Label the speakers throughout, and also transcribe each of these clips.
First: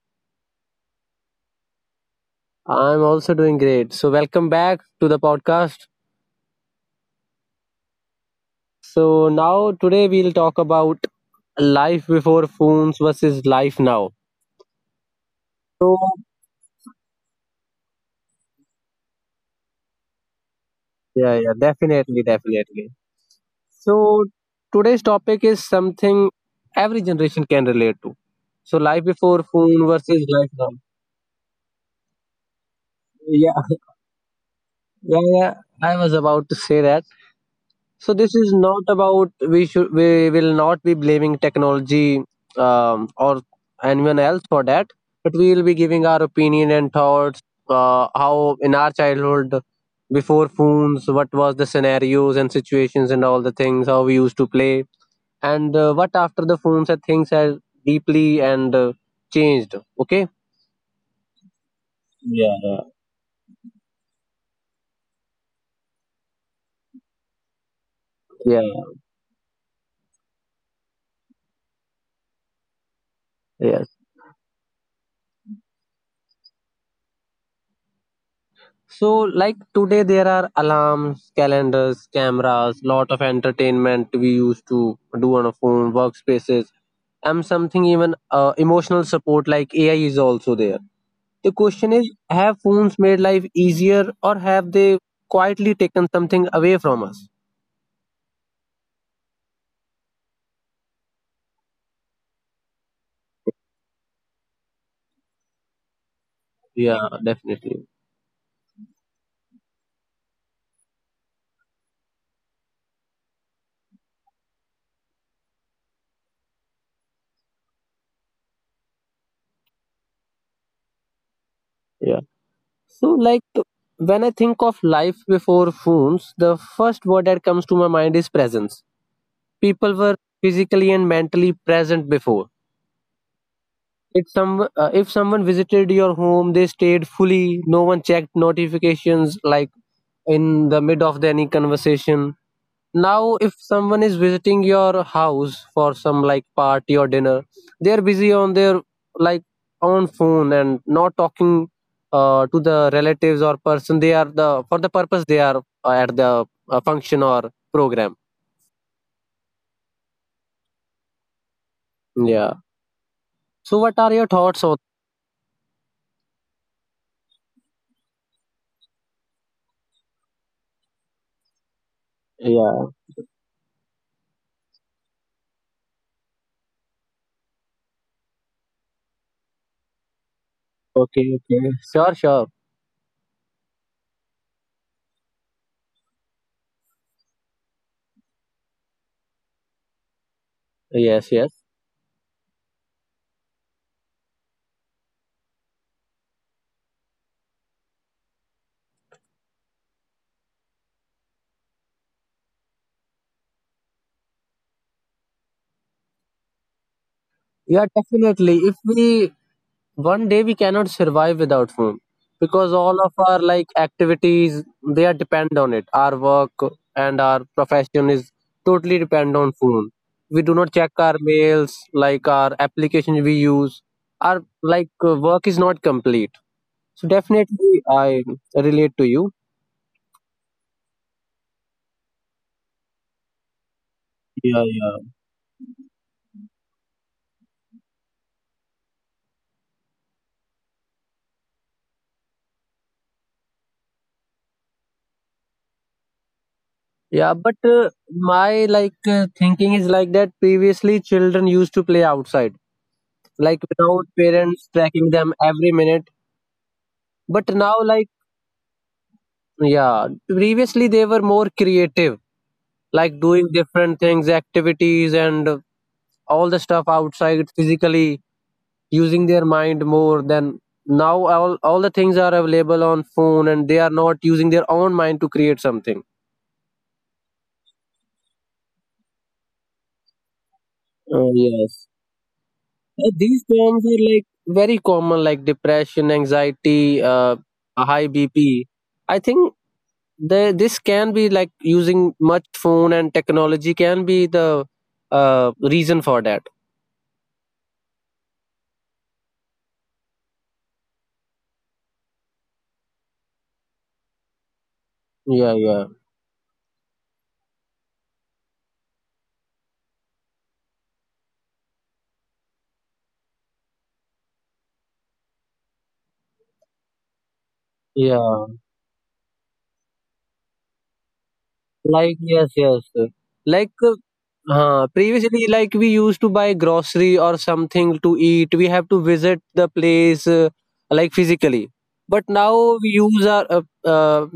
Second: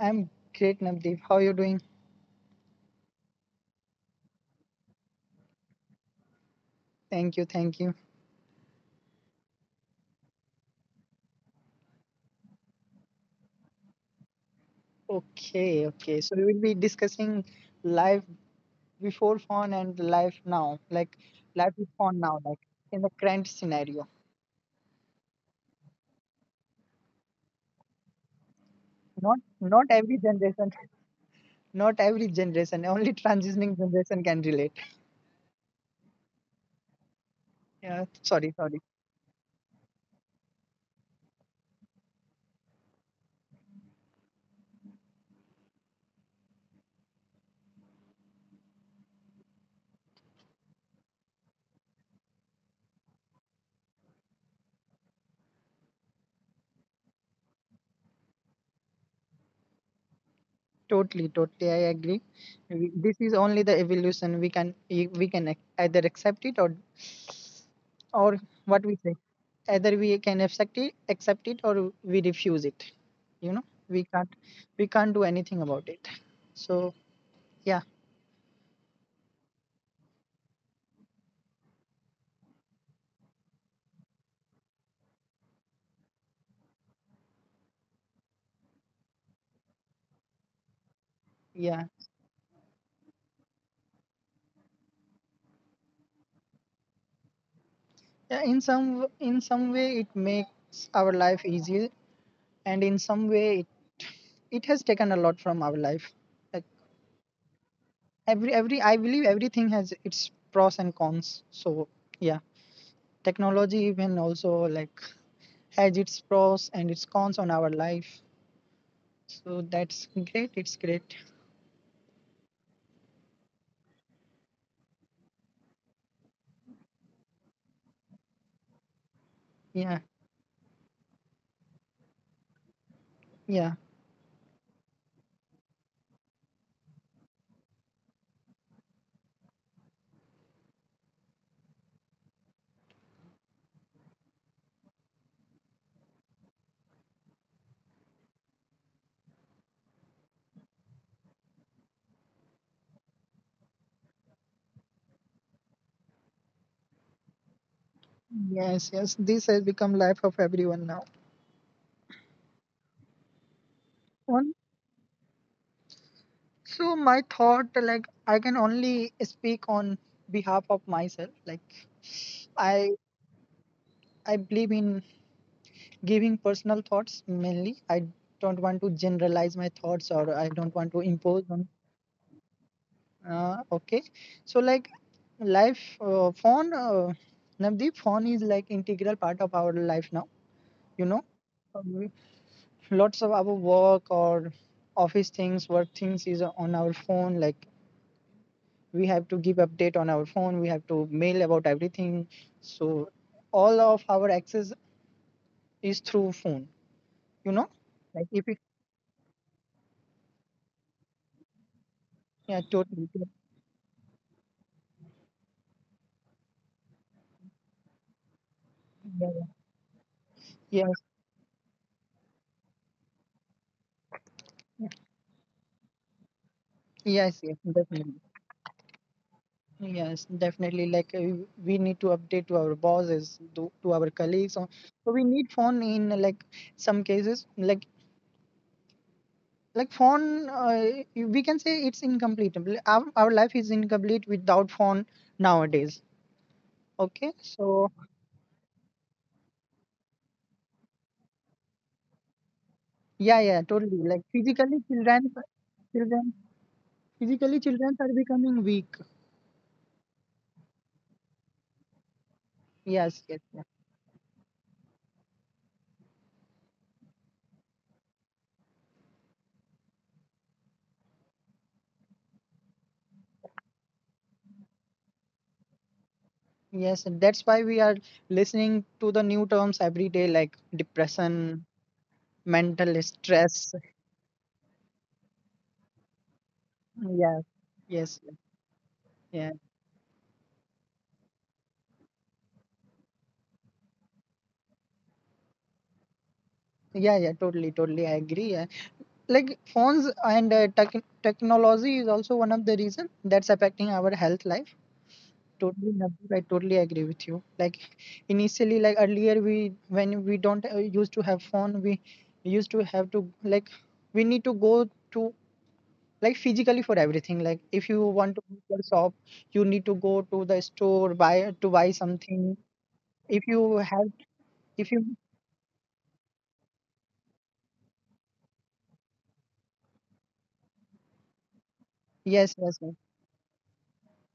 Speaker 1: I'm great, Navdeep. How are you doing?
Speaker 2: I'm also doing great. So welcome back to the podcast.
Speaker 1: Thank you, thank you.
Speaker 2: So now today we'll talk about life before phones versus life now.
Speaker 1: Okay,
Speaker 2: So
Speaker 1: okay. So we will be discussing life before phone and life now, like
Speaker 2: yeah, yeah,
Speaker 1: life with phone
Speaker 2: definitely,
Speaker 1: now, like
Speaker 2: definitely.
Speaker 1: in the current scenario.
Speaker 2: So today's topic is something every generation can relate to. So life
Speaker 1: Not
Speaker 2: before
Speaker 1: not
Speaker 2: phone
Speaker 1: every
Speaker 2: versus life now.
Speaker 1: generation, not every generation. Only
Speaker 2: Yeah,
Speaker 1: transitioning generation can relate.
Speaker 2: yeah, yeah. I was about to say that.
Speaker 1: Yeah,
Speaker 2: So this
Speaker 1: sorry,
Speaker 2: is
Speaker 1: sorry.
Speaker 2: not about we will not be blaming technology or anyone else for that, but we will be giving our opinion and thoughts. How in our childhood, before phones, what was the scenarios and situations and all the things how we used to play, and what after the phones and things have deeply and changed. Okay.
Speaker 1: Totally, totally. I agree.
Speaker 2: Yeah, yeah.
Speaker 1: This is only the evolution. We can e- we can ac- either accept it or
Speaker 2: Yeah.
Speaker 1: what we say, either we can accept it or we refuse it you know
Speaker 2: Yes.
Speaker 1: we can't we can't do anything about it, so yeah,
Speaker 2: So, like today, there are alarms, calendars, cameras, lot of entertainment we used to do on a phone, workspaces, and something even emotional support like AI is also there. The
Speaker 1: yeah.
Speaker 2: question is, have phones made life easier, or have they quietly taken something away from us?
Speaker 1: Yeah, in in some way it makes our life easier, and in some it has taken a lot from our life. Like,
Speaker 2: Yeah, definitely.
Speaker 1: every I believe everything has its pros and cons, so yeah, technology even also like has its pros and its cons on our life, so that's great, it's great.
Speaker 2: Yeah. So, like when I think of life before phones, the first word that comes to my mind is presence. People
Speaker 1: Yeah
Speaker 2: were physically and mentally present before.
Speaker 1: Yeah.
Speaker 2: If some if someone visited your home, they stayed fully. No one checked notifications like in the mid of the any conversation. Now, if someone is visiting your house for some like party or dinner, they are busy on their like own phone and not talking to the relatives or person. They are the for the purpose they are at the function or program.
Speaker 1: Yes, yes. This has become life of everyone now.
Speaker 2: Yeah. So, what are your
Speaker 1: On,
Speaker 2: thoughts on?
Speaker 1: so my thought, like, I can only speak on behalf of myself. Like,
Speaker 2: Yeah.
Speaker 1: I I believe in giving personal thoughts mainly. I don't want to generalize my thoughts, or I don't want to
Speaker 2: Okay.
Speaker 1: impose
Speaker 2: Okay.
Speaker 1: on,
Speaker 2: Sure. Sure.
Speaker 1: okay. So like, life phone Navdeep, phone is like integral part of our life now, you know.
Speaker 2: Yes. Yes.
Speaker 1: Lots of our work or office things, work things is on our phone, like we have to give update on our phone, we have to mail about everything, so all of our access is through phone, you know.
Speaker 2: Yeah,
Speaker 1: Like if it,
Speaker 2: definitely. If we one day we cannot survive without phone,
Speaker 1: yeah,
Speaker 2: because all
Speaker 1: totally,
Speaker 2: of our like activities they are depend on it. Our work and our profession is totally
Speaker 1: yeah,
Speaker 2: depend
Speaker 1: yeah.
Speaker 2: on phone. We do not check
Speaker 1: Yes,
Speaker 2: our mails, like our application we use. Our like work is not complete. So
Speaker 1: yes, yes,
Speaker 2: definitely,
Speaker 1: definitely,
Speaker 2: I relate to you.
Speaker 1: yes, definitely, like we need to update to our bosses, to our colleagues,
Speaker 2: Yeah,
Speaker 1: so
Speaker 2: yeah.
Speaker 1: so we need phone in like some cases, like phone we can say it's incomplete, our life is incomplete without phone nowadays,
Speaker 2: Yeah,
Speaker 1: okay,
Speaker 2: but
Speaker 1: so
Speaker 2: my like thinking is like that. Previously, children used to play outside
Speaker 1: yeah,
Speaker 2: like
Speaker 1: yeah, totally.
Speaker 2: without
Speaker 1: Like
Speaker 2: parents
Speaker 1: physically
Speaker 2: tracking
Speaker 1: children,
Speaker 2: them every minute.
Speaker 1: children,
Speaker 2: But
Speaker 1: physically
Speaker 2: now,
Speaker 1: children
Speaker 2: like,
Speaker 1: are becoming weak,
Speaker 2: yeah, previously they were more creative, like
Speaker 1: yes, yes,
Speaker 2: doing
Speaker 1: yes.
Speaker 2: different things, activities, and all the stuff outside physically, using their mind more than now. All the things are available on phone, and they are not using their own mind to create something.
Speaker 1: Yes, and that's why we are listening to the new terms every day, like
Speaker 2: Oh,
Speaker 1: depression,
Speaker 2: yes.
Speaker 1: mental
Speaker 2: These
Speaker 1: stress.
Speaker 2: terms are like very common, like depression, anxiety,
Speaker 1: Yeah.
Speaker 2: a high
Speaker 1: Yes, yes,
Speaker 2: BP. I think
Speaker 1: yeah,
Speaker 2: the this can be like using much phone and technology can be the reason for that.
Speaker 1: yeah, yeah, totally, totally, I agree. Like phones and technology is also one of the reason that's affecting our health life,
Speaker 2: Yeah, yeah,
Speaker 1: totally, Navdeep, I totally agree with you. Like initially, like earlier, we when we don't used to have phone, we used to have to like, we need to go to like physically for everything, like if you want to
Speaker 2: yeah.
Speaker 1: go to the shop, you need to go to the store, buy
Speaker 2: Like yes,
Speaker 1: something.
Speaker 2: yes.
Speaker 1: If you
Speaker 2: Like
Speaker 1: have, if you,
Speaker 2: previously, like we used to buy grocery or something to eat. We have to visit the place like physically. But now
Speaker 1: yes, yes,
Speaker 2: we
Speaker 1: yes,
Speaker 2: use our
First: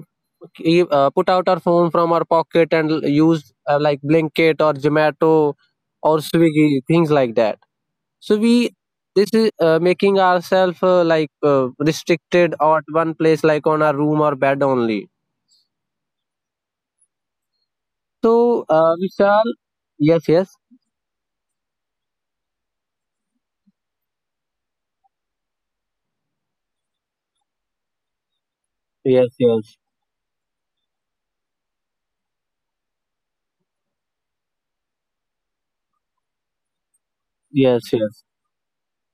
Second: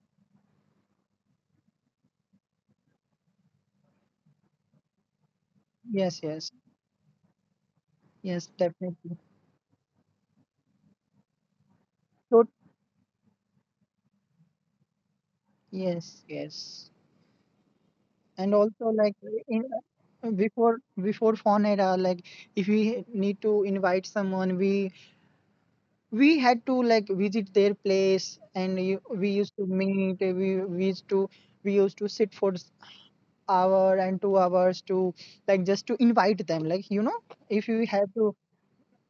Speaker 2: put out our phone from our pocket and use like Blinkit or Zomato or
Speaker 1: yes, yes,
Speaker 2: Swiggy things like that. So
Speaker 1: yes,
Speaker 2: we
Speaker 1: definitely,
Speaker 2: this is making ourselves like
Speaker 1: so
Speaker 2: restricted at one place like on our room or bed only.
Speaker 1: yes, yes. And
Speaker 2: So
Speaker 1: also like,
Speaker 2: Vishal,
Speaker 1: in
Speaker 2: yes, yes.
Speaker 1: before phone era, like if we need to invite someone, we had to like visit their place and you, we
Speaker 2: Yes,
Speaker 1: used to
Speaker 2: yes,
Speaker 1: meet we used to, we used to sit for hour and 2 hours to like just to invite them, like you know, if
Speaker 2: yes,
Speaker 1: we have
Speaker 2: yes.
Speaker 1: to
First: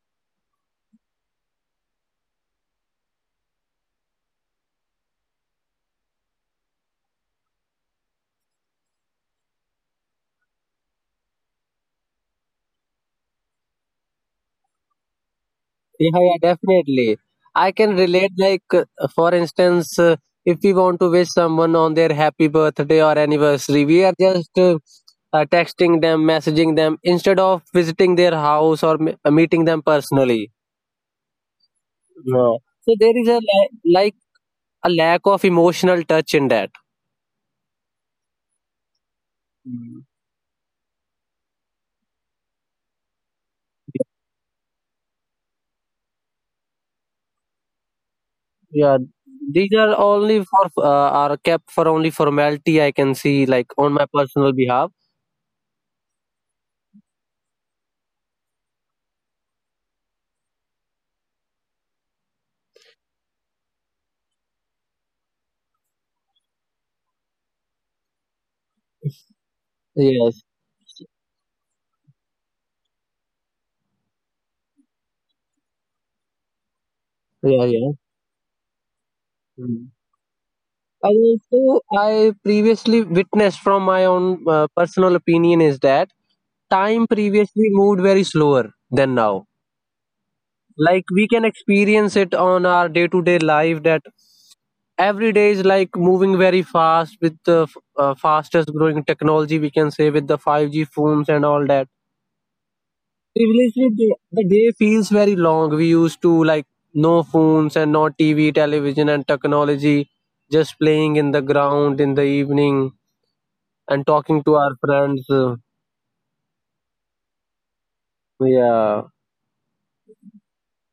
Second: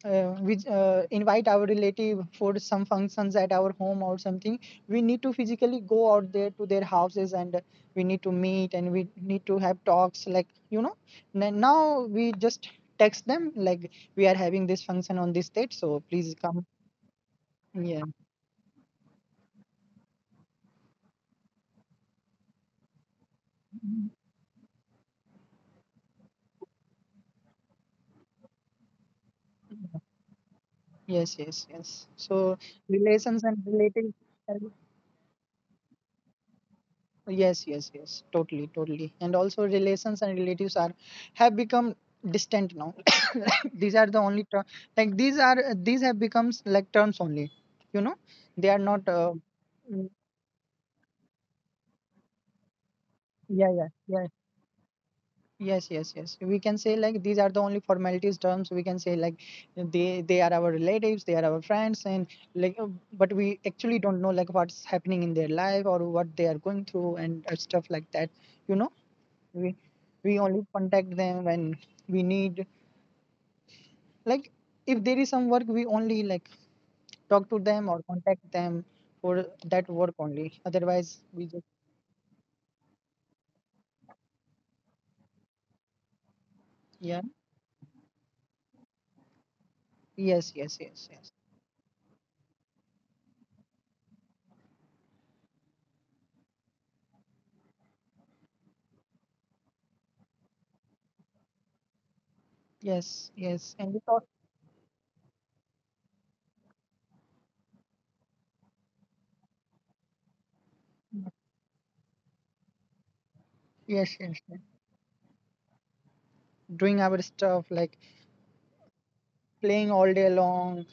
Speaker 1: we invite our relative for some functions at our home or something, we need to physically go out there to their houses, and we need to meet, and we need to have talks, like you know. Now we just text them like, we are having this function on this date, so
Speaker 2: Yeah, yeah,
Speaker 1: please come.
Speaker 2: definitely. I can
Speaker 1: Yeah,
Speaker 2: relate. Like, for instance, if we want to wish someone on their happy birthday or anniversary, we are just texting them, messaging them instead of visiting their house or meeting them personally.
Speaker 1: yes, yes, yes, so
Speaker 2: Yeah. So there is a
Speaker 1: relations and
Speaker 2: like
Speaker 1: relatives, and,
Speaker 2: a lack of emotional touch in that.
Speaker 1: yes, yes, yes, totally, totally. And also
Speaker 2: Mm.
Speaker 1: relations and relatives are have become distant now. These are the like these are, these have becomes like terms only, you know. They are
Speaker 2: Yeah,
Speaker 1: not
Speaker 2: these are
Speaker 1: mm,
Speaker 2: only for are kept for only formality. I can see, like,
Speaker 1: yeah, yeah,
Speaker 2: on my
Speaker 1: yeah,
Speaker 2: personal behalf.
Speaker 1: yes, yes, yes, we can say like these are the only formalities terms, we can say. Like they are our relatives, they are our friends, and like but we actually don't know like what's happening in their life or what they are going through and stuff like that, you know. We we
Speaker 2: Yes.
Speaker 1: only contact them when we need, like if there is some work, we only like talk to
Speaker 2: Yeah.
Speaker 1: them
Speaker 2: Yeah.
Speaker 1: or contact them for that
Speaker 2: Mm.
Speaker 1: work only.
Speaker 2: And
Speaker 1: Otherwise, we just
Speaker 2: also, I previously witnessed from my own personal opinion is that time
Speaker 1: yeah,
Speaker 2: previously moved very slower than now.
Speaker 1: yes, yes,
Speaker 2: Like
Speaker 1: yes,
Speaker 2: we
Speaker 1: yes,
Speaker 2: can experience it on our day to day life that every day is like moving very fast with the fastest growing technology, we can say, with the 5G phones and all that.
Speaker 1: yes, yes,
Speaker 2: Previously,
Speaker 1: and we
Speaker 2: the,
Speaker 1: thought,
Speaker 2: the day feels very long. We used to like no phones and no TV, television, and technology just playing in the ground in the evening and
Speaker 1: yes, yes,
Speaker 2: talking to
Speaker 1: yes,
Speaker 2: our friends.
Speaker 1: doing our stuff like
Speaker 2: Yeah,
Speaker 1: playing all day long.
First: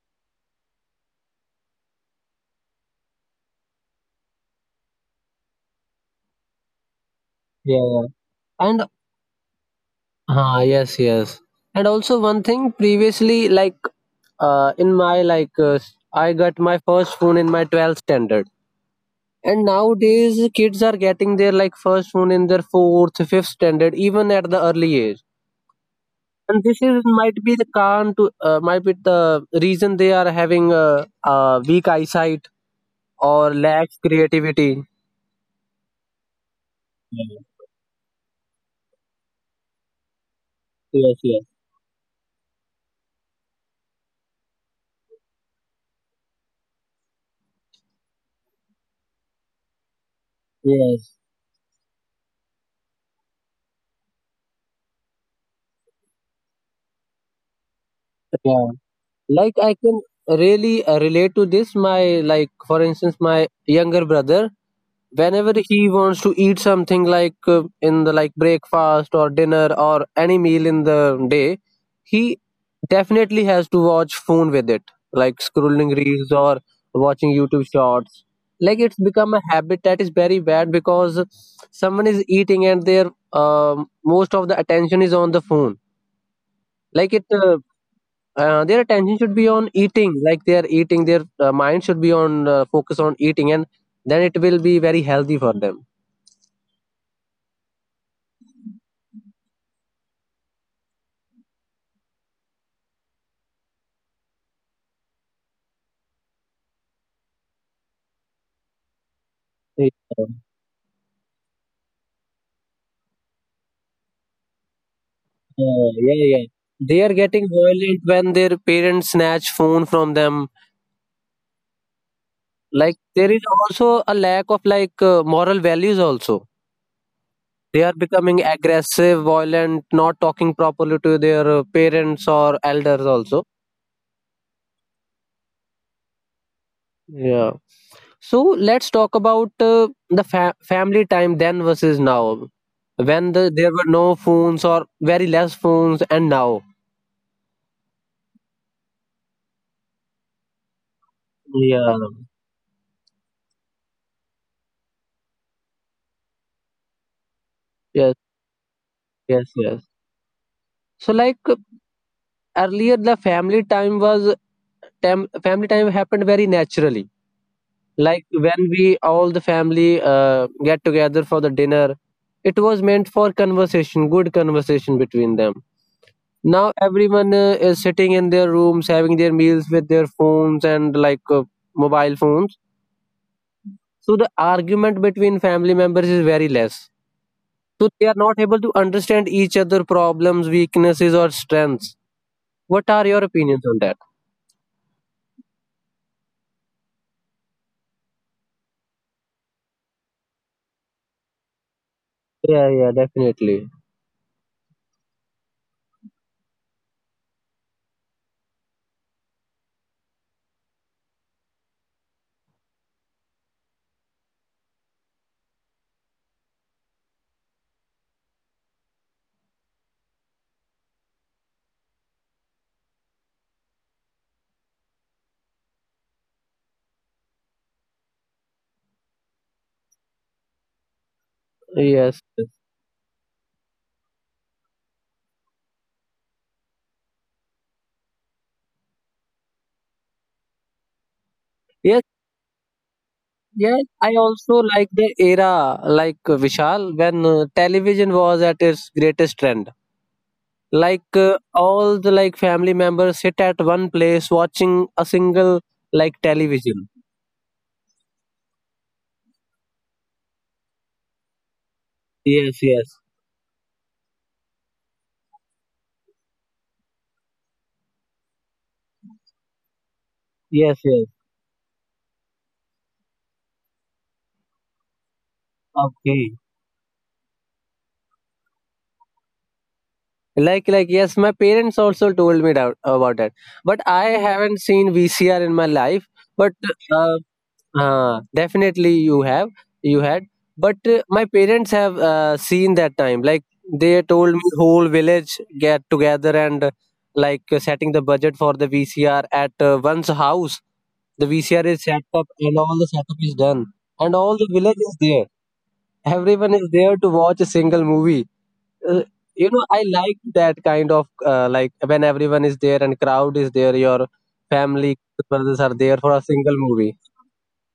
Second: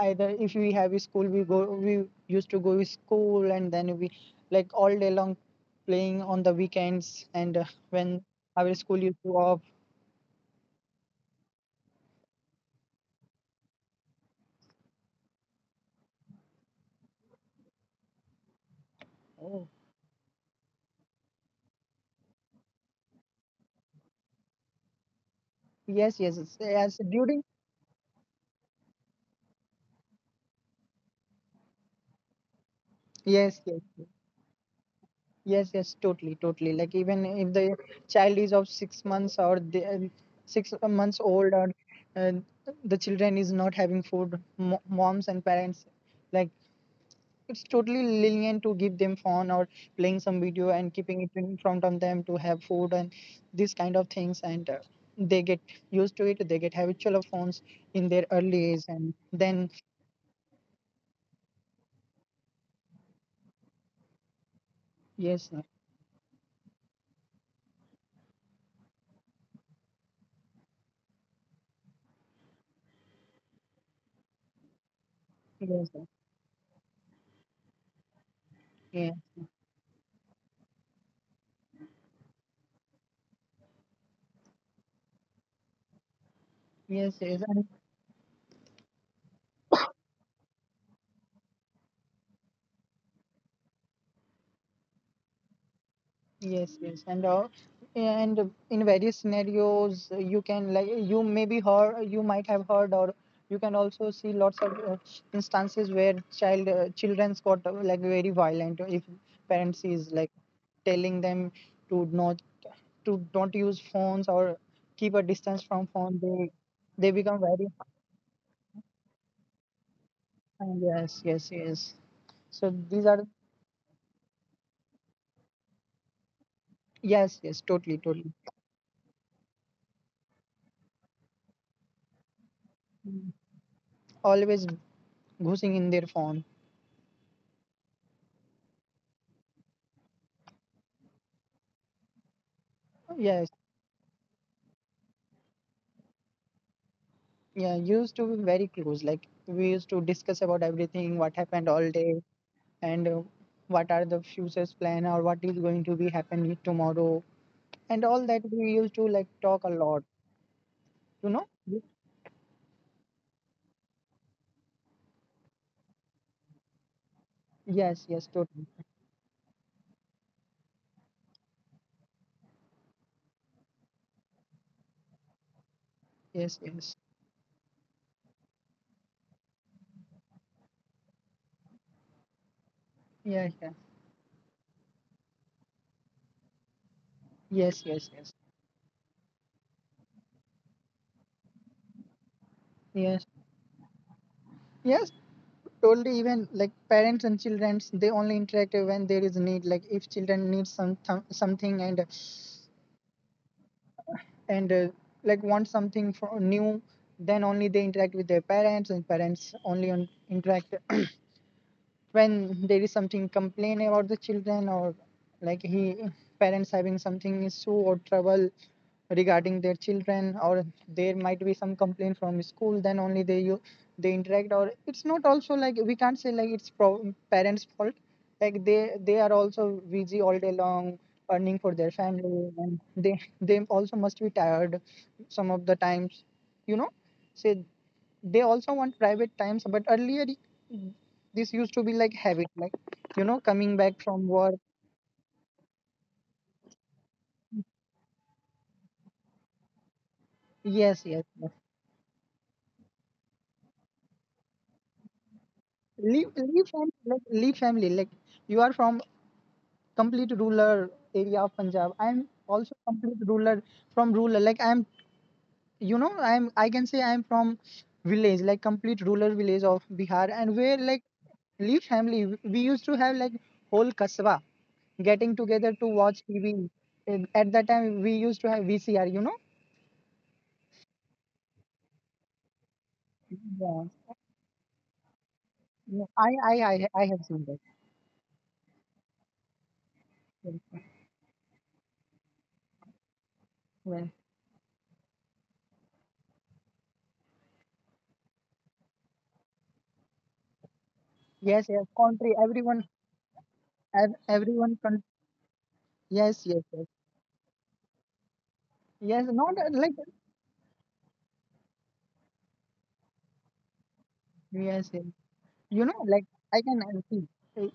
Speaker 1: Either if we have a school, we used to go to school, and then we like all day long, playing on the weekends, and
Speaker 2: yeah, yeah.
Speaker 1: when our
Speaker 2: And
Speaker 1: school used to off.
Speaker 2: yes, yes, and also one thing previously, like in my like I got my first phone in my 12th standard, and nowadays kids are getting their like first phone in their fourth, fifth standard, even at the early age.
Speaker 1: Yes, yes, yes,
Speaker 2: And this
Speaker 1: yes,
Speaker 2: is might
Speaker 1: during,
Speaker 2: be the can to might be the reason they are having a weak eyesight or
Speaker 1: yes, yes.
Speaker 2: lacks creativity.
Speaker 1: Yes, yes, totally, totally. Like even
Speaker 2: Yeah.
Speaker 1: if the child is of 6 months or 6 months
Speaker 2: Yes, yes,
Speaker 1: old, or uh, the children is not having food, mo moms and parents, like, it's totally lenient to give them phone or playing some video and
Speaker 2: yes,
Speaker 1: keeping it in front of them to have food and these kind of things, and they get used to it. They get habitual of phones in their
Speaker 2: yeah.
Speaker 1: early age, and
Speaker 2: Like
Speaker 1: then
Speaker 2: I can really relate to this, my like for instance my younger brother
Speaker 1: yes,
Speaker 2: whenever he wants to eat something like in the like breakfast or dinner or any meal in the day he definitely has to watch phone with it, like
Speaker 1: yes,
Speaker 2: scrolling reels or watching youtube shorts. Like it's
Speaker 1: yes,
Speaker 2: become a habit that is very bad because someone is eating and their most of the attention is on the phone.
Speaker 1: yes,
Speaker 2: Like it
Speaker 1: yes.
Speaker 2: their attention should be on eating, like they are eating their mind should be on focus on eating and then it will be very healthy for them.
Speaker 1: Yes, yes, and in various scenarios, you can like, you maybe heard, you might have heard, or you can also see lots of instances where children's got like very violent if parents
Speaker 2: Yeah,
Speaker 1: is like telling them to not to don't use phones or keep a distance from
Speaker 2: yeah,
Speaker 1: phone.
Speaker 2: yeah. Yeah. They
Speaker 1: They
Speaker 2: are
Speaker 1: become
Speaker 2: getting
Speaker 1: very,
Speaker 2: violent when their parents snatch phone from them.
Speaker 1: yes, yes, yes. So
Speaker 2: Like
Speaker 1: these are,
Speaker 2: there is also a lack of like moral values also.
Speaker 1: yes, yes,
Speaker 2: They are
Speaker 1: totally, totally.
Speaker 2: becoming aggressive violent, not talking properly to their parents or elders also.
Speaker 1: Always goosing in their phone.
Speaker 2: Yeah. So let's talk about the family time then versus now. When
Speaker 1: Yes.
Speaker 2: the, there were no phones or very less phones, and now.
Speaker 1: Yeah, used to be very close. Like we used to discuss about everything, what happened all
Speaker 2: Yeah.
Speaker 1: day, and what are the future's plan or what is going to be happening tomorrow, and
Speaker 2: Yes.
Speaker 1: all that. We used to like
Speaker 2: Yes.
Speaker 1: talk a
Speaker 2: Yes.
Speaker 1: lot.
Speaker 2: So
Speaker 1: You
Speaker 2: like
Speaker 1: know?
Speaker 2: earlier, the family time was family time happened very naturally.
Speaker 1: Yes, yes,
Speaker 2: Like
Speaker 1: totally.
Speaker 2: when we all the family get together for the dinner, it was meant for conversation, good conversation between them.
Speaker 1: Yes,
Speaker 2: Now
Speaker 1: yes.
Speaker 2: everyone is sitting in their rooms having their meals with their phones and like mobile phones.
Speaker 1: Yeah, yeah.
Speaker 2: So the argument between family members is very less.
Speaker 1: Yes,
Speaker 2: So they
Speaker 1: yes,
Speaker 2: are
Speaker 1: yes.
Speaker 2: not able to understand each other problems, weaknesses or strengths. What are your
Speaker 1: Yes,
Speaker 2: opinions on that?
Speaker 1: yes. Totally. Even like parents and children, they only interact when there is need. Like if children need some something and
Speaker 2: Yeah, yeah, definitely.
Speaker 1: and like want something for new, then only they interact with their parents, and parents only on interact when there is something complain about the children or like he, parents having something issue or trouble regarding their children, or there might be some complaint from school, then only they you they interact. Or it's not also like, we can't say like it's parents fault. Like they are also busy all day long earning for their
Speaker 2: Yes. Yes,
Speaker 1: family, and they also must be tired some of the times, you know, say they also want private times. But earlier, this used
Speaker 2: yes.
Speaker 1: to be like habit, like, you know,
Speaker 2: Yes,
Speaker 1: coming
Speaker 2: I
Speaker 1: back from
Speaker 2: also
Speaker 1: work,
Speaker 2: like the era like Vishal when television was at its greatest trend. Like
Speaker 1: yes, yes, yes.
Speaker 2: all the like family members sit at one place watching a single like
Speaker 1: Leave,
Speaker 2: television.
Speaker 1: leave family, like leave family, like you are from complete rural area of Punjab, I am
Speaker 2: Yes, yes,
Speaker 1: also complete rural, from rural, like I am, you know, I am, I can say I am from village, like complete rural village of Bihar,
Speaker 2: yes,
Speaker 1: and
Speaker 2: yes,
Speaker 1: where like leave family, we used to have like whole kasba getting together to
Speaker 2: okay.
Speaker 1: watch TV. And at that time we used to have VCR, you know.
Speaker 2: Like, yes, my parents also told me that, about that, but I
Speaker 1: Yeah.
Speaker 2: haven't seen VCR in my life.
Speaker 1: Yeah,
Speaker 2: But
Speaker 1: I
Speaker 2: uh,
Speaker 1: I have seen that.
Speaker 2: definitely you have, you had, but my parents have seen that time. Like they
Speaker 1: Well,
Speaker 2: told me whole village get together and like setting the budget for the vcr at one's house. The VCR
Speaker 1: yes,
Speaker 2: is
Speaker 1: yes,
Speaker 2: set up
Speaker 1: country,
Speaker 2: and all
Speaker 1: everyone,
Speaker 2: the setup is done. And all the
Speaker 1: everyone,
Speaker 2: village is there.
Speaker 1: yes,
Speaker 2: Everyone
Speaker 1: yes,
Speaker 2: is
Speaker 1: yes,
Speaker 2: there to watch a single movie. Uh,
Speaker 1: yes,
Speaker 2: you
Speaker 1: not
Speaker 2: know, I
Speaker 1: like,
Speaker 2: like that kind of like when everyone is there and crowd is there, your
Speaker 1: yes,
Speaker 2: family
Speaker 1: yes,
Speaker 2: brothers are
Speaker 1: you
Speaker 2: there
Speaker 1: know,
Speaker 2: for a
Speaker 1: like,
Speaker 2: single
Speaker 1: I can
Speaker 2: movie.
Speaker 1: see, uh,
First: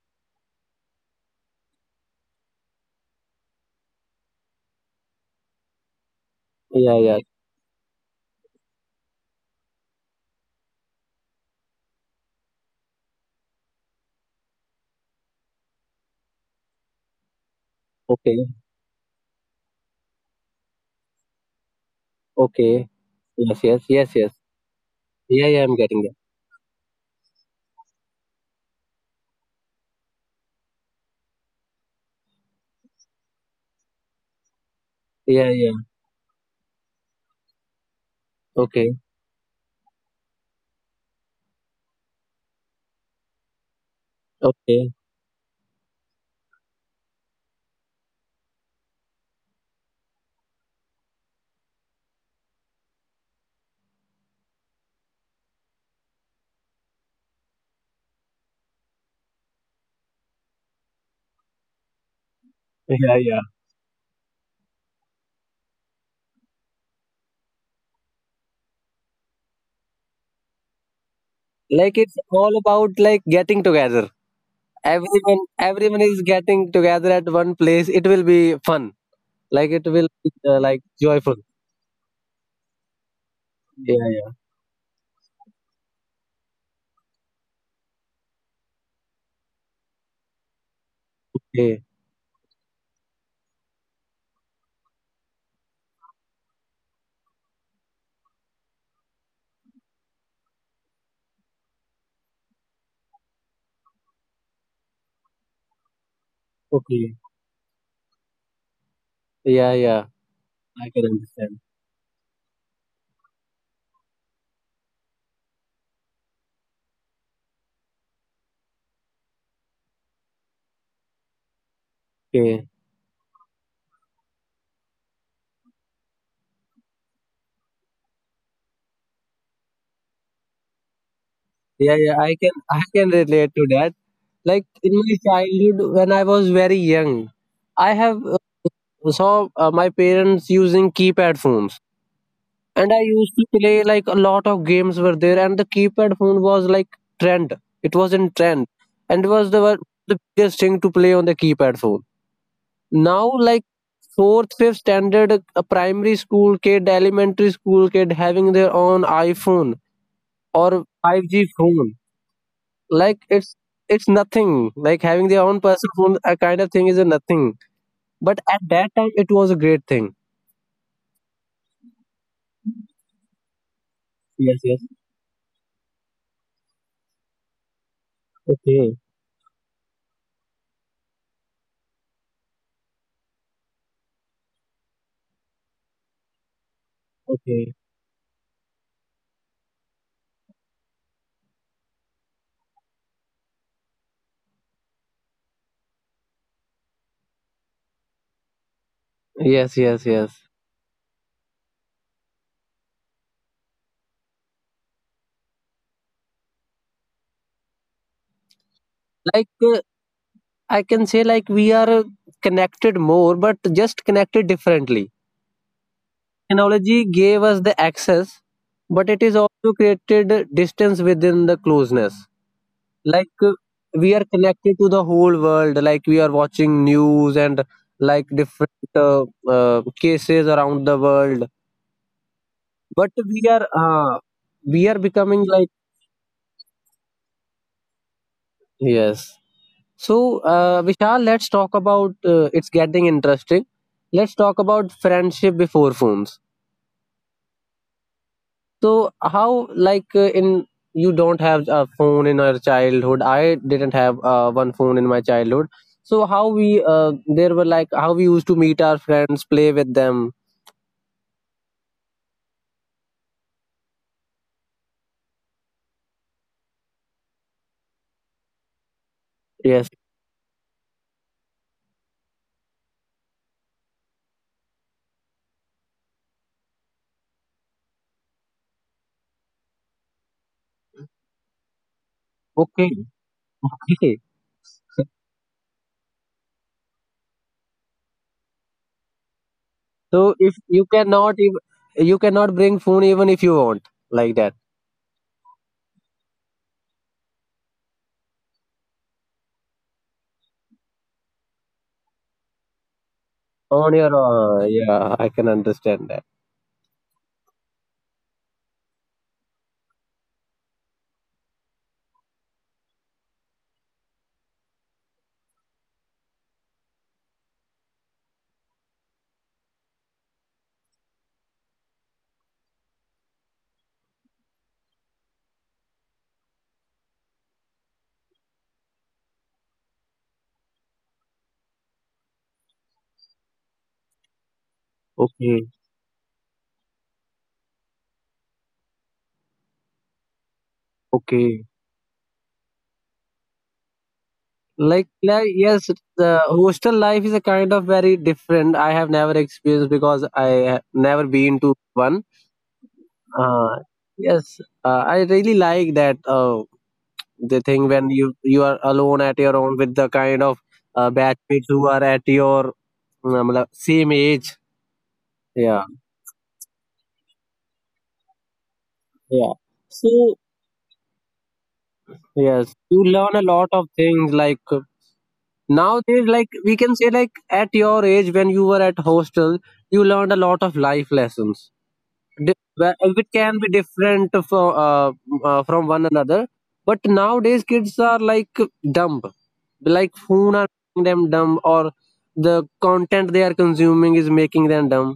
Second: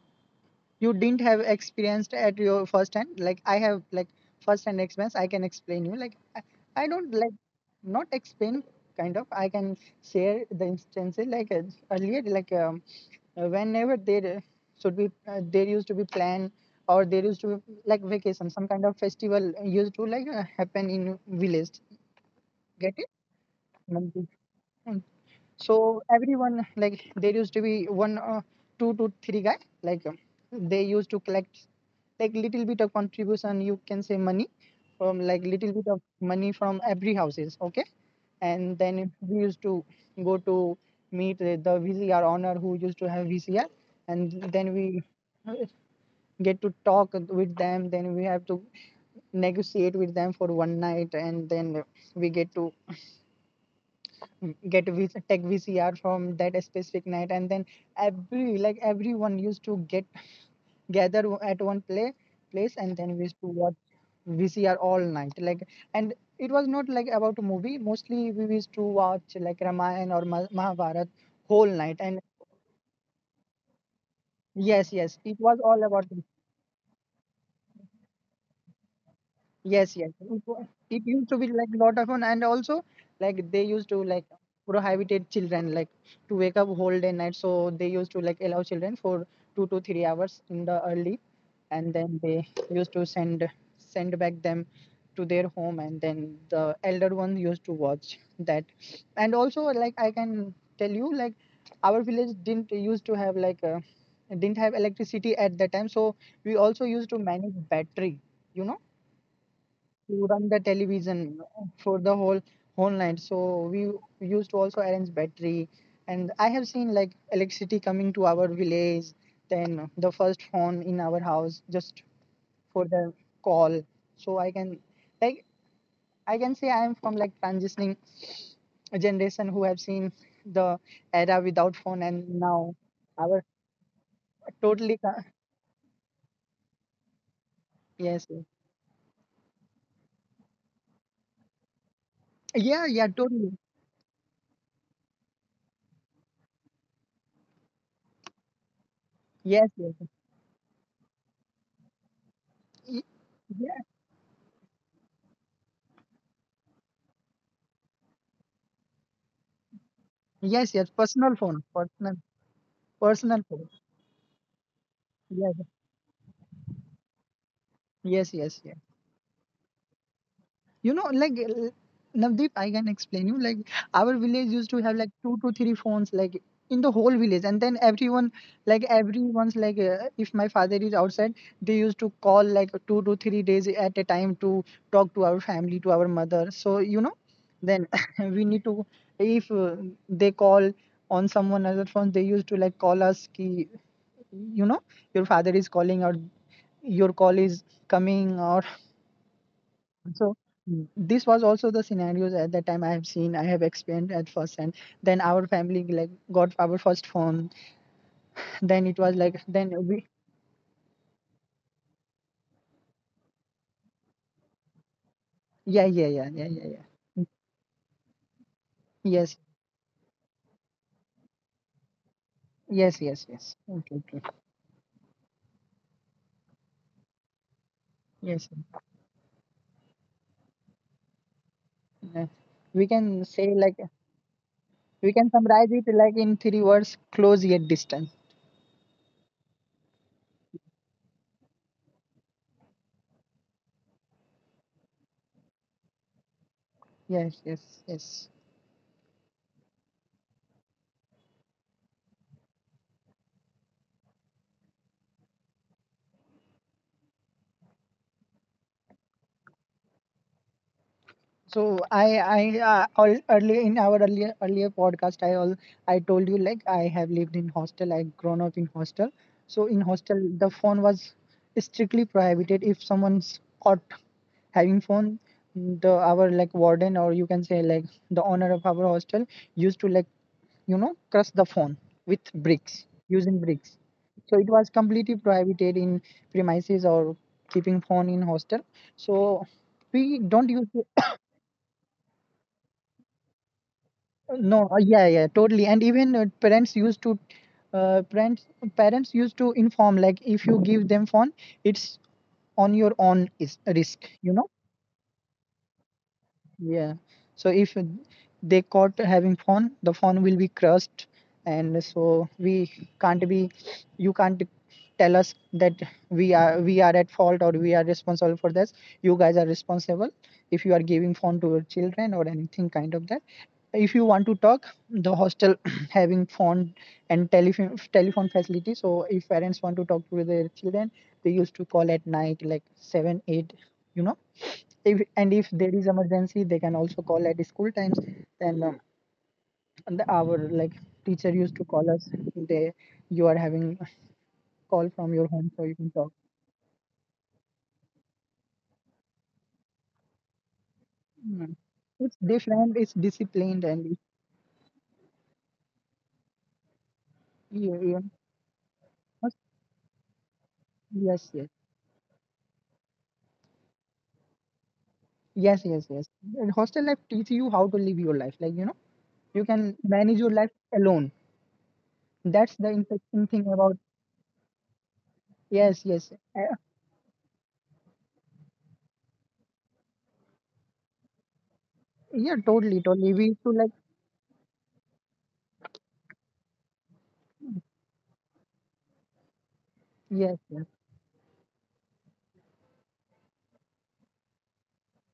Speaker 1: you didn't have experienced at your first hand, like I have like first hand experience. I can explain you, like I
Speaker 2: Yeah,
Speaker 1: don't
Speaker 2: yeah.
Speaker 1: like not explain kind of, I can share the instances like earlier like whenever there should be there used to be plan, or there used to be like
Speaker 2: Okay,
Speaker 1: vacation, some kind of festival used to like happen in village,
Speaker 2: okay.
Speaker 1: get it.
Speaker 2: Yes, yes, yes, yes. Yeah, yeah, I'm
Speaker 1: So
Speaker 2: getting that.
Speaker 1: everyone like there used to be one, two to three guy like they used to collect like little bit of contribution, you can say money, from like
Speaker 2: Yeah,
Speaker 1: little
Speaker 2: yeah.
Speaker 1: bit of money from every houses, okay, and
Speaker 2: Okay,
Speaker 1: then we used to go to meet the VCR owner who used to have VCR. And then
Speaker 2: okay.
Speaker 1: we uh, get to talk with them, then we have to negotiate with them for one night, and then we get to get v- tech VCR from that specific night, and then every like everyone used to get gather at one play place, and then
Speaker 2: Yeah,
Speaker 1: we used
Speaker 2: yeah.
Speaker 1: to watch VCR all night. Like, and it was not like about a movie. Mostly we used to watch like Ramayana or Mahabharat whole
Speaker 2: Like
Speaker 1: night.
Speaker 2: it's
Speaker 1: And
Speaker 2: all about like getting together.
Speaker 1: yes, yes, it
Speaker 2: Everyone,
Speaker 1: was all
Speaker 2: everyone
Speaker 1: about,
Speaker 2: is getting together at one place. It will be fun. Like it
Speaker 1: yes,
Speaker 2: will
Speaker 1: yes.
Speaker 2: be like
Speaker 1: It used
Speaker 2: joyful.
Speaker 1: to be like lot of fun, and also like they used
Speaker 2: Yeah,
Speaker 1: to like
Speaker 2: yeah.
Speaker 1: prohibited children like to wake up whole day night. So they used to like allow children for 2 to 3 hours in the early,
Speaker 2: Okay,
Speaker 1: and then they used to send back them to their home, and then the elder ones used to watch that. And also like I can tell you like our village didn't used to have like didn't have electricity at that time, so we also used
Speaker 2: okay.
Speaker 1: to manage battery, you know,
Speaker 2: Yeah, yeah.
Speaker 1: to run the
Speaker 2: I can
Speaker 1: television
Speaker 2: understand.
Speaker 1: for the whole night. So we used to also arrange battery, and I have seen like electricity coming to our village, then the first phone in our house just
Speaker 2: Okay.
Speaker 1: for the call. So like I can say I am from like transitioning generation who have seen the era without
Speaker 2: Yeah,
Speaker 1: phone
Speaker 2: yeah.
Speaker 1: and now
Speaker 2: I can
Speaker 1: our
Speaker 2: relate to that. Like in
Speaker 1: totally
Speaker 2: my
Speaker 1: co-
Speaker 2: childhood, when I was very young, I have
Speaker 1: yes, yes.
Speaker 2: saw my parents using keypad phones,
Speaker 1: Yeah,
Speaker 2: and I
Speaker 1: yeah,
Speaker 2: used to
Speaker 1: totally,
Speaker 2: play like a lot of games were there, and the keypad phone was like trend. It was in trend, and it was
Speaker 1: yes, yes.
Speaker 2: the biggest thing to play on the keypad phone.
Speaker 1: Y-
Speaker 2: Now, like
Speaker 1: yeah,
Speaker 2: fourth fifth standard, a primary school kid, elementary school kid having their own iphone
Speaker 1: yes,
Speaker 2: or
Speaker 1: yes, personal
Speaker 2: 5G
Speaker 1: phone,
Speaker 2: phone,
Speaker 1: personal.
Speaker 2: like
Speaker 1: Personal food.
Speaker 2: it's nothing. Like having their
Speaker 1: Yes,
Speaker 2: own personal phone a kind of thing is a nothing,
Speaker 1: yes,
Speaker 2: but at
Speaker 1: yes, yes.
Speaker 2: that time it was a great thing.
Speaker 1: You know, like Navdeep, I can explain you. Like our village
Speaker 2: Yes,
Speaker 1: used
Speaker 2: yes,
Speaker 1: to have like two to three phones, like in the whole village, and then everyone, like
Speaker 2: okay,
Speaker 1: everyone's, like if my father is outside, they used to call like 2 to 3 days at a time to talk to our family, to our mother. So you know,
Speaker 2: okay,
Speaker 1: then we need to if they call on someone other phone, they used to like call us, ki, you know, your father is calling or your call is coming, or
Speaker 2: yes, yes, yes.
Speaker 1: so. Mm. This was also the scenarios at that time. I have seen, I have experienced at first, and then our family like got our first phone, then it was like
Speaker 2: Like
Speaker 1: then we
Speaker 2: I can say like we are connected more but just connected differently.
Speaker 1: yeah, yeah, yeah, yeah, yeah, yeah,
Speaker 2: Technology gave us the access but it
Speaker 1: yes,
Speaker 2: is also created distance within the closeness.
Speaker 1: yes, yes,
Speaker 2: Like
Speaker 1: yes, okay,
Speaker 2: we
Speaker 1: okay,
Speaker 2: are connected to the whole world like we are watching news and like
Speaker 1: yes,
Speaker 2: different cases around the world,
Speaker 1: yeah. We
Speaker 2: but
Speaker 1: can say like
Speaker 2: we are
Speaker 1: we can
Speaker 2: becoming
Speaker 1: summarize
Speaker 2: like
Speaker 1: it like in three words: close yet distant.
Speaker 2: yes. So Vishal, let's talk about it's getting interesting. Let's talk about friendship before phones.
Speaker 1: Yes, yes, yes.
Speaker 2: So how like in you don't have a phone in our childhood. I didn't have one phone in my childhood. So how we there were like how we used to meet our friends, play with them.
Speaker 1: So I earlier in our earlier podcast, I told you like I have lived in hostel, I grown up in hostel, so in
Speaker 2: Yes.
Speaker 1: hostel the phone was strictly prohibited. If someone's caught having phone, the, our like warden, or you can say like the owner of our hostel, used to like, you know, crush the phone with bricks,
Speaker 2: Okay.
Speaker 1: using bricks.
Speaker 2: Okay.
Speaker 1: So it was completely prohibited in premises, or keeping phone in hostel, so we
Speaker 2: So
Speaker 1: don't
Speaker 2: if
Speaker 1: use.
Speaker 2: you cannot if you cannot bring phone even if you want like that
Speaker 1: No, yeah, yeah, totally. And even parents used to, uh, parents parents used to inform like if you give them phone, it's on your own is
Speaker 2: on
Speaker 1: risk.
Speaker 2: your
Speaker 1: You know,
Speaker 2: yeah, I can understand that.
Speaker 1: yeah. So if they caught having phone, the phone will be crushed, and so we can't be. You can't tell us that we are at fault or we are responsible for this. You guys are responsible if you are giving phone to your children or anything kind of that. If you want to talk, the hostel having phone and telephone facility. So if parents want to talk to their children, they used to call at night like 7 8. You know, if and if
Speaker 2: Okay.
Speaker 1: there is emergency they can also call at school times, then and the, our like teacher used to
Speaker 2: Okay.
Speaker 1: call us. They, you are having call from your home so you can
Speaker 2: Yes,
Speaker 1: talk.
Speaker 2: the hostel life is a kind of very different. I have never experienced because I have never
Speaker 1: Mm.
Speaker 2: been to
Speaker 1: It's
Speaker 2: one.
Speaker 1: different, it's disciplined,
Speaker 2: uh,
Speaker 1: and
Speaker 2: yes, I really like that, the
Speaker 1: you,
Speaker 2: thing when you are alone
Speaker 1: must-
Speaker 2: at your own with the kind of
Speaker 1: yes, yes,
Speaker 2: batchmates who are at your same age.
Speaker 1: yes,
Speaker 2: Yeah,
Speaker 1: yes, yes. And hostel life teach you how to live your life, like you know, you
Speaker 2: yeah.
Speaker 1: can manage your
Speaker 2: So
Speaker 1: life alone. That's the
Speaker 2: yes, you
Speaker 1: interesting
Speaker 2: learn a
Speaker 1: thing
Speaker 2: lot
Speaker 1: about,
Speaker 2: of things, like
Speaker 1: yes, yes,
Speaker 2: nowadays, like
Speaker 1: uh,
Speaker 2: we can say, like at your age when you were at hostel, you learned a lot of life lessons.
Speaker 1: yeah,
Speaker 2: di-
Speaker 1: totally totally We
Speaker 2: which
Speaker 1: used to
Speaker 2: can be
Speaker 1: like,
Speaker 2: different from one another. But nowadays kids are like dumb, like
Speaker 1: yes,
Speaker 2: phone
Speaker 1: yes,
Speaker 2: are making them dumb, or the content they are consuming is making them dumb.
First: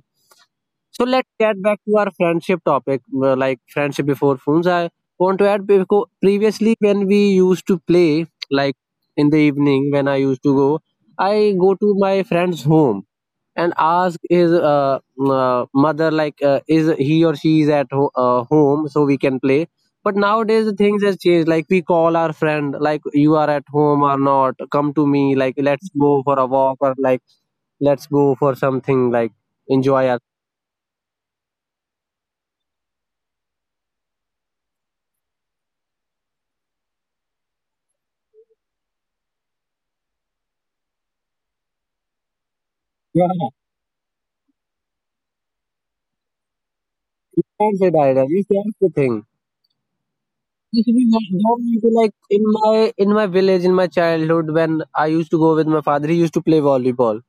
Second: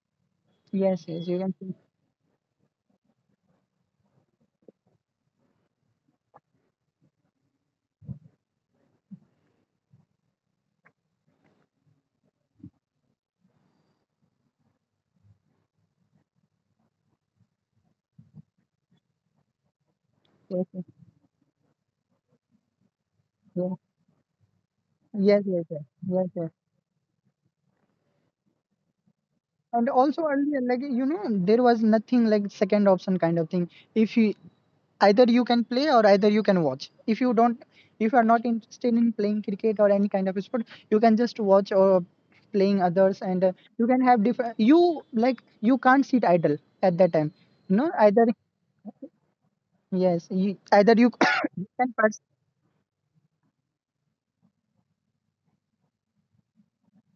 Speaker 1: yes,
Speaker 2: So
Speaker 1: yes,
Speaker 2: let's
Speaker 1: you can,
Speaker 2: get back to our friendship topic. Like friendship before phones, I want to add, because previously when we used to play, like in the evening, when I used to go, I go to my friend's home and ask his mother like, is he or she is at home so we can play. But nowadays
Speaker 1: yes,
Speaker 2: the
Speaker 1: yes,
Speaker 2: things has changed, like we call our friend like, you are at
Speaker 1: yes.
Speaker 2: home or not, come to me,
Speaker 1: Yes,
Speaker 2: like
Speaker 1: yes, yes,
Speaker 2: let's go
Speaker 1: yes,
Speaker 2: for a
Speaker 1: yes.
Speaker 2: walk or like let's go for something, like
Speaker 1: And
Speaker 2: enjoy our.
Speaker 1: also earlier, like you know, there was nothing like second option kind of thing. If you, either you can play or either you can watch. If you don't, if you are not interested in playing cricket or any kind of sport, you can just watch or playing
Speaker 2: Yeah,
Speaker 1: others,
Speaker 2: yeah.
Speaker 1: and you can have different. You like you can't sit idle at that
Speaker 2: You
Speaker 1: time.
Speaker 2: can't say
Speaker 1: No,
Speaker 2: that that
Speaker 1: either,
Speaker 2: is that's say thing.
Speaker 1: yes, you,
Speaker 2: This we
Speaker 1: either
Speaker 2: not
Speaker 1: you
Speaker 2: not
Speaker 1: you
Speaker 2: into,
Speaker 1: can
Speaker 2: like
Speaker 1: pass.
Speaker 2: in my village, in my childhood when I used to go with my father, he used to play volleyball,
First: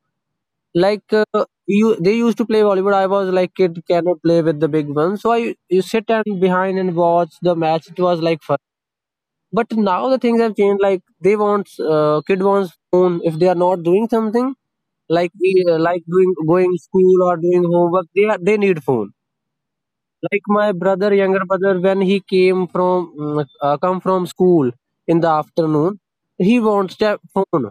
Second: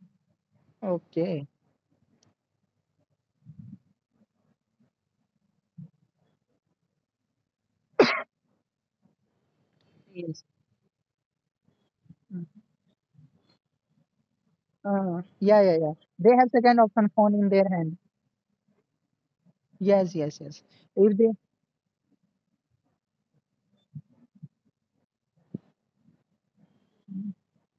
Speaker 1: Okay.
Speaker 2: you, they used to play volleyball. I was like kid, cannot play with the big ones, so I, you sit and behind and watch the match, it was like fun. But now the
Speaker 1: Yes.
Speaker 2: things have changed, like they want, kid wants phone if they are not doing something, like we
Speaker 1: Yeah, yeah, yeah.
Speaker 2: like doing
Speaker 1: They have
Speaker 2: going
Speaker 1: second option
Speaker 2: school
Speaker 1: phone
Speaker 2: or
Speaker 1: in
Speaker 2: doing
Speaker 1: their hand.
Speaker 2: homework, they need phone.
Speaker 1: Yes, yes,
Speaker 2: Like
Speaker 1: yes.
Speaker 2: my brother,
Speaker 1: If they,
Speaker 2: younger brother, when he came from come from school in the afternoon, he wants a phone.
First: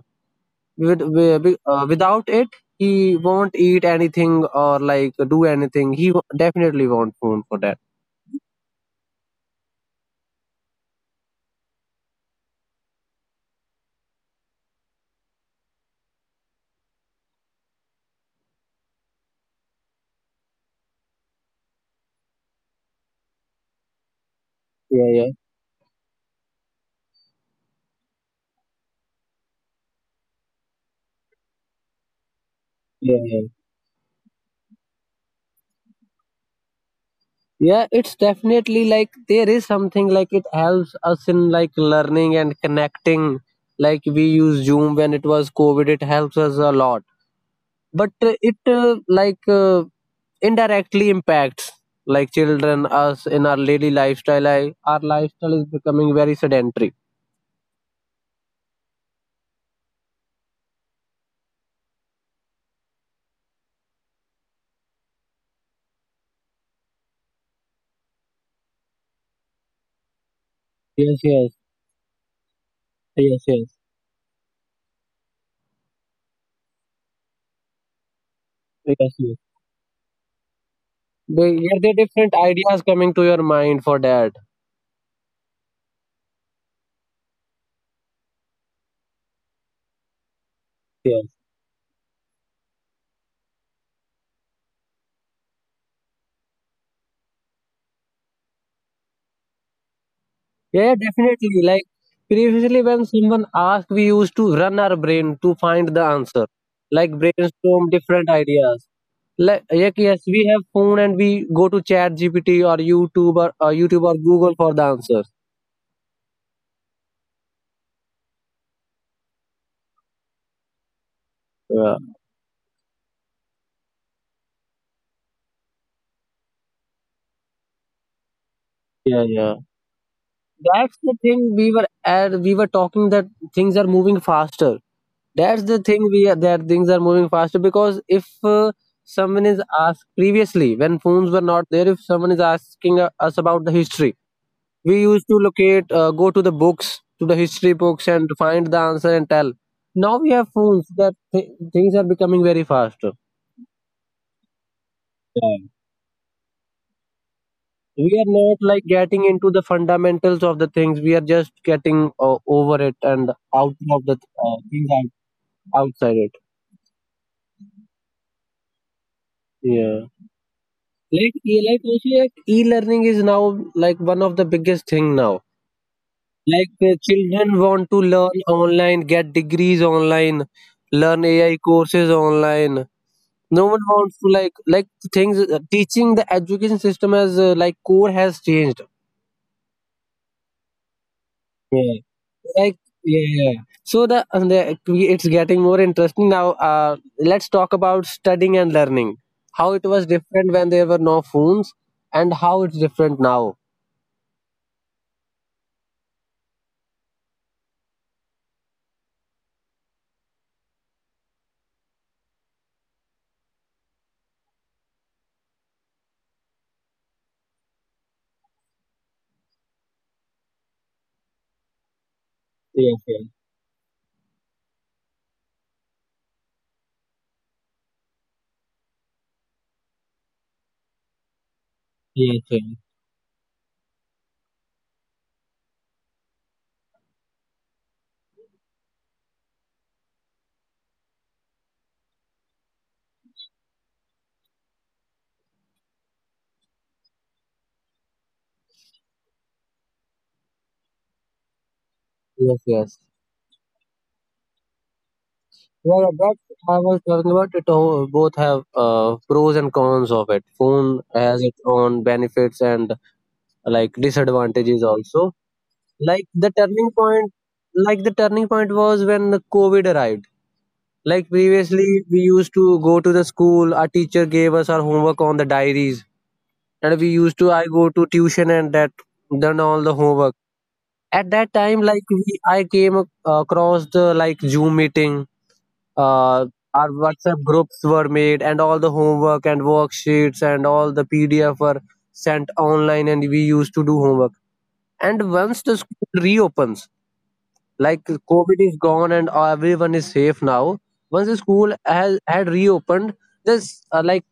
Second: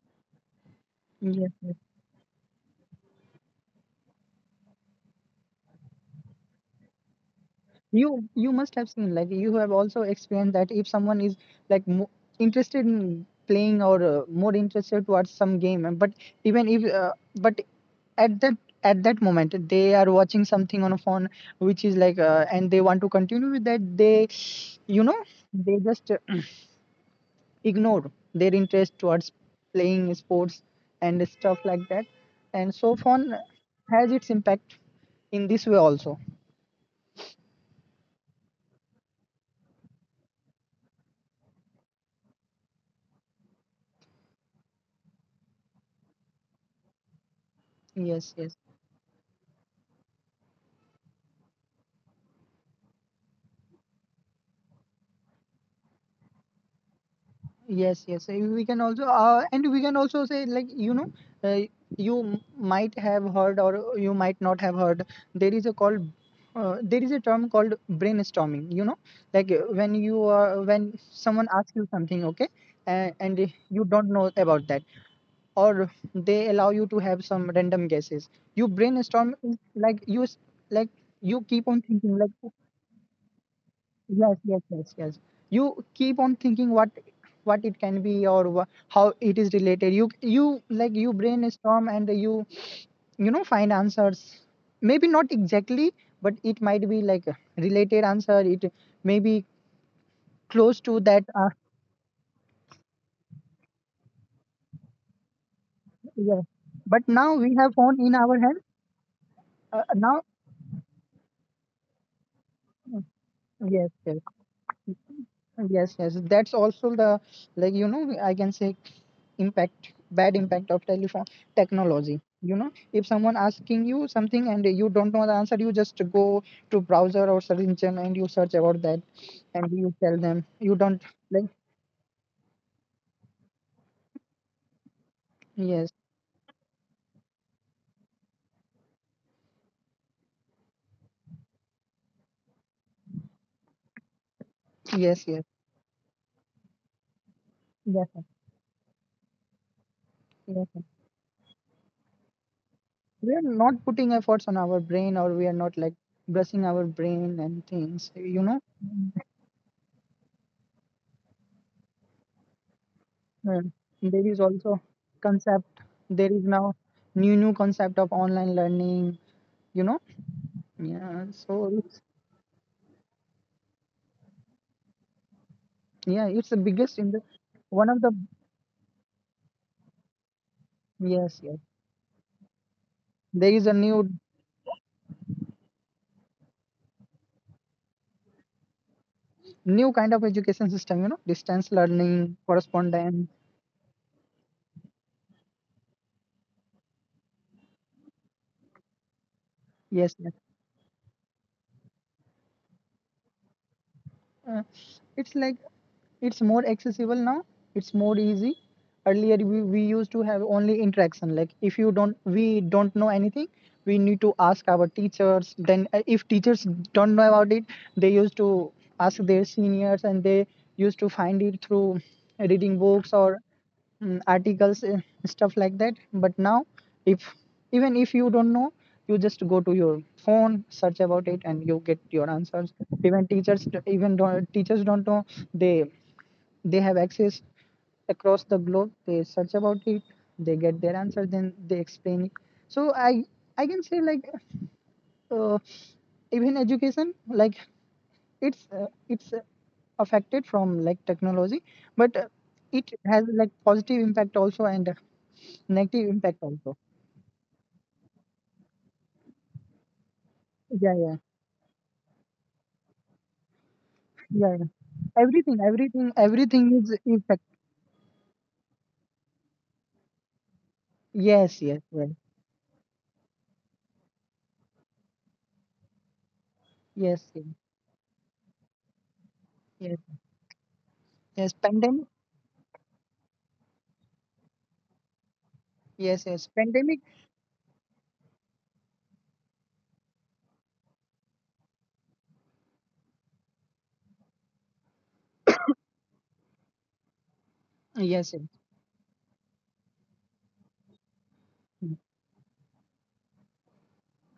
Speaker 2: With, wi-
Speaker 1: yes,
Speaker 2: wi-
Speaker 1: yes.
Speaker 2: without it he won't eat anything or like do anything. He definitely won't phone for that.
Speaker 1: You must have seen, like you have also experienced, that if someone is like mo interested in playing or more interested towards some game, and but even if but at that at that moment they are watching something on a phone which is like and they want to continue with that, they, you
Speaker 2: Yeah,
Speaker 1: know,
Speaker 2: yeah,
Speaker 1: they just ignore their interest towards playing sports and stuff like that, and so
Speaker 2: yeah,
Speaker 1: phone
Speaker 2: yeah,
Speaker 1: has its impact in this way also,
Speaker 2: yeah. It's definitely, like there is something, like it helps us in like learning and connecting. Like we use Zoom when it was COVID, it helps us a lot. But
Speaker 1: yes, yes.
Speaker 2: it like indirectly impacts like children, us, in our daily lifestyle. I, our lifestyle is becoming very sedentary.
Speaker 1: Yes, yes. We can also, and we can also say, like, you know, uh, you might have heard or you might not have heard, there is a called, there is a term called brainstorming, you know, like when you are, when
Speaker 2: Yes,
Speaker 1: someone
Speaker 2: yes,
Speaker 1: asks you something, okay,
Speaker 2: yes,
Speaker 1: and
Speaker 2: yes,
Speaker 1: you don't know about that, or they allow you to have some random guesses. You
Speaker 2: yes,
Speaker 1: brainstorm,
Speaker 2: yes.
Speaker 1: like, you, like, you
Speaker 2: They-
Speaker 1: keep on
Speaker 2: yeah, there are
Speaker 1: thinking, like,
Speaker 2: different ideas coming to your mind for that.
Speaker 1: yes, yes, yes, yes. You keep on thinking what it can be, or how it is related. You like you
Speaker 2: Yes.
Speaker 1: brainstorm and you know, find answers. Maybe not exactly, but it might be like a related answer. It may be close
Speaker 2: Yeah,
Speaker 1: to that.
Speaker 2: definitely. Like previously, when someone asked, we used to run our brain to find the
Speaker 1: Yes.
Speaker 2: answer,
Speaker 1: But
Speaker 2: like
Speaker 1: now we have
Speaker 2: brainstorm
Speaker 1: phone in
Speaker 2: different
Speaker 1: our hand.
Speaker 2: ideas.
Speaker 1: Now
Speaker 2: Yes, we have phone and we go to Chat GPT or YouTube or
Speaker 1: yes,
Speaker 2: YouTube or
Speaker 1: yes,
Speaker 2: Google for the answers.
Speaker 1: yes, yes. That's also the, like you know I can say, impact, bad impact of telephone
Speaker 2: Yeah.
Speaker 1: technology. You know, if someone asking you something and you don't know the answer, you just go to browser or search engine and you search about that
Speaker 2: Yeah, yeah.
Speaker 1: and you tell them you don't,
Speaker 2: That's the
Speaker 1: like,
Speaker 2: thing we were at, we were talking that things are moving faster. That's the
Speaker 1: yes,
Speaker 2: thing we are, that things are moving faster, because if someone is asked, previously when phones were not there, if someone is asking us about the history, we
Speaker 1: yes,
Speaker 2: used
Speaker 1: yes,
Speaker 2: to locate, go to the books, to the history
Speaker 1: yes
Speaker 2: books,
Speaker 1: sir,
Speaker 2: and find the answer and tell. Now we have
Speaker 1: yes sir.
Speaker 2: phones that things are becoming very faster.
Speaker 1: We are not putting efforts on our brain, or we are not like brushing our brain and things,
Speaker 2: We are
Speaker 1: you know.
Speaker 2: not like getting into the fundamentals of the things, we are just getting over it and
Speaker 1: Uh,
Speaker 2: out of the
Speaker 1: there is also
Speaker 2: things out,
Speaker 1: concept,
Speaker 2: outside
Speaker 1: there
Speaker 2: it.
Speaker 1: is now new concept of online learning, you know,
Speaker 2: Yeah,
Speaker 1: yeah,
Speaker 2: like e-
Speaker 1: so.
Speaker 2: like also like e-learning is now like one of the biggest thing now.
Speaker 1: Yeah, it's the
Speaker 2: Like the
Speaker 1: biggest in the,
Speaker 2: children
Speaker 1: one
Speaker 2: want
Speaker 1: of
Speaker 2: to
Speaker 1: the,
Speaker 2: learn online, get degrees online, learn
Speaker 1: yes, yes.
Speaker 2: AI courses online.
Speaker 1: There is
Speaker 2: No
Speaker 1: a
Speaker 2: one
Speaker 1: new
Speaker 2: wants to things, teaching, the education system as like core has changed.
Speaker 1: new kind of education system, you know, distance
Speaker 2: Yeah.
Speaker 1: learning,
Speaker 2: Like
Speaker 1: correspondence.
Speaker 2: yeah, yeah, yeah. So the, and the, it's getting more interesting now. Let's talk about studying and learning. How it was
Speaker 1: Yes, yes.
Speaker 2: different when there were no phones, and how it's different now.
Speaker 1: Uh, it's like it's more accessible now. It's more easy. Earlier we used to have only interaction. Like if you don't, we don't know anything, we need to ask our teachers. Then if teachers don't know about it, they used to ask their seniors and they used to find it through reading
Speaker 2: Yes,
Speaker 1: books
Speaker 2: yes,
Speaker 1: or mm, articles and stuff like that, but now if even if you don't know, you just go to your phone, search about it and you get your
Speaker 2: yes, yes,
Speaker 1: answers. Even teachers even don't, teachers don't know, they they have access across the globe, they search about it, they get their answer, then they explain it. So I can say like uh, even education like, it's affected from like technology, but
Speaker 2: yes,
Speaker 1: it
Speaker 2: yes.
Speaker 1: has like positive impact also and negative
Speaker 2: Well,
Speaker 1: impact
Speaker 2: that,
Speaker 1: also,
Speaker 2: I was talking about it. Both have pros and cons of it. Phone
Speaker 1: yeah, yeah,
Speaker 2: has its own benefits and like
Speaker 1: yeah, yeah.
Speaker 2: disadvantages also.
Speaker 1: everything everything
Speaker 2: Like the
Speaker 1: everything
Speaker 2: turning
Speaker 1: is
Speaker 2: point,
Speaker 1: impact,
Speaker 2: like the turning point was when the COVID arrived. Like
Speaker 1: yes, yes,
Speaker 2: previously,
Speaker 1: yes,
Speaker 2: we used to go to the school. Our teacher gave us our homework on the diaries, and we
Speaker 1: yes,
Speaker 2: used
Speaker 1: yes,
Speaker 2: to, I go to tuition and that done all the
Speaker 1: yes,
Speaker 2: homework. At
Speaker 1: yes
Speaker 2: that time,
Speaker 1: pandemic,
Speaker 2: like we, I came across the like Zoom meeting.
Speaker 1: yes, yes
Speaker 2: Uh, our
Speaker 1: pandemic,
Speaker 2: WhatsApp groups were made, and all the homework and worksheets and all the PDF were sent online, and we used to do homework. And once the school reopens, like
Speaker 1: yes, yes,
Speaker 2: COVID is gone and everyone is safe now, once the school has had reopened, this, like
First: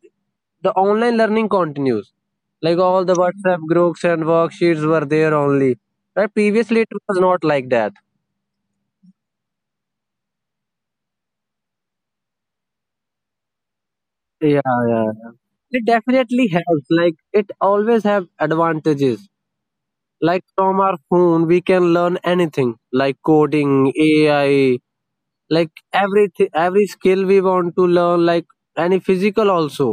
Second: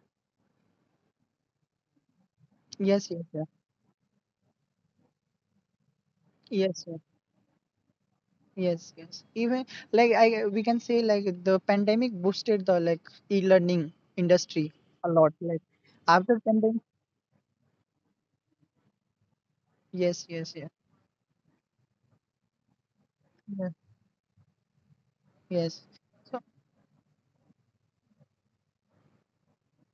Speaker 2: the online learning continues, like all
Speaker 1: yes,
Speaker 2: the
Speaker 1: yes,
Speaker 2: WhatsApp groups and worksheets were there only. Right, previously
Speaker 1: yes,
Speaker 2: it
Speaker 1: yes.
Speaker 2: was not like that.
Speaker 1: Yes, yes. Even like I, we can say like the pandemic boosted the like e-learning
Speaker 2: Yeah,
Speaker 1: industry
Speaker 2: yeah,
Speaker 1: a
Speaker 2: yeah.
Speaker 1: lot. Like
Speaker 2: It
Speaker 1: after
Speaker 2: definitely
Speaker 1: pandemic,
Speaker 2: helps, like it always have advantages,
Speaker 1: yes,
Speaker 2: like
Speaker 1: yes, yes,
Speaker 2: from our phone we can learn anything, like
Speaker 1: yes,
Speaker 2: coding, AI, like
Speaker 1: yes. So
Speaker 2: everything, every skill we want to learn, like any physical also.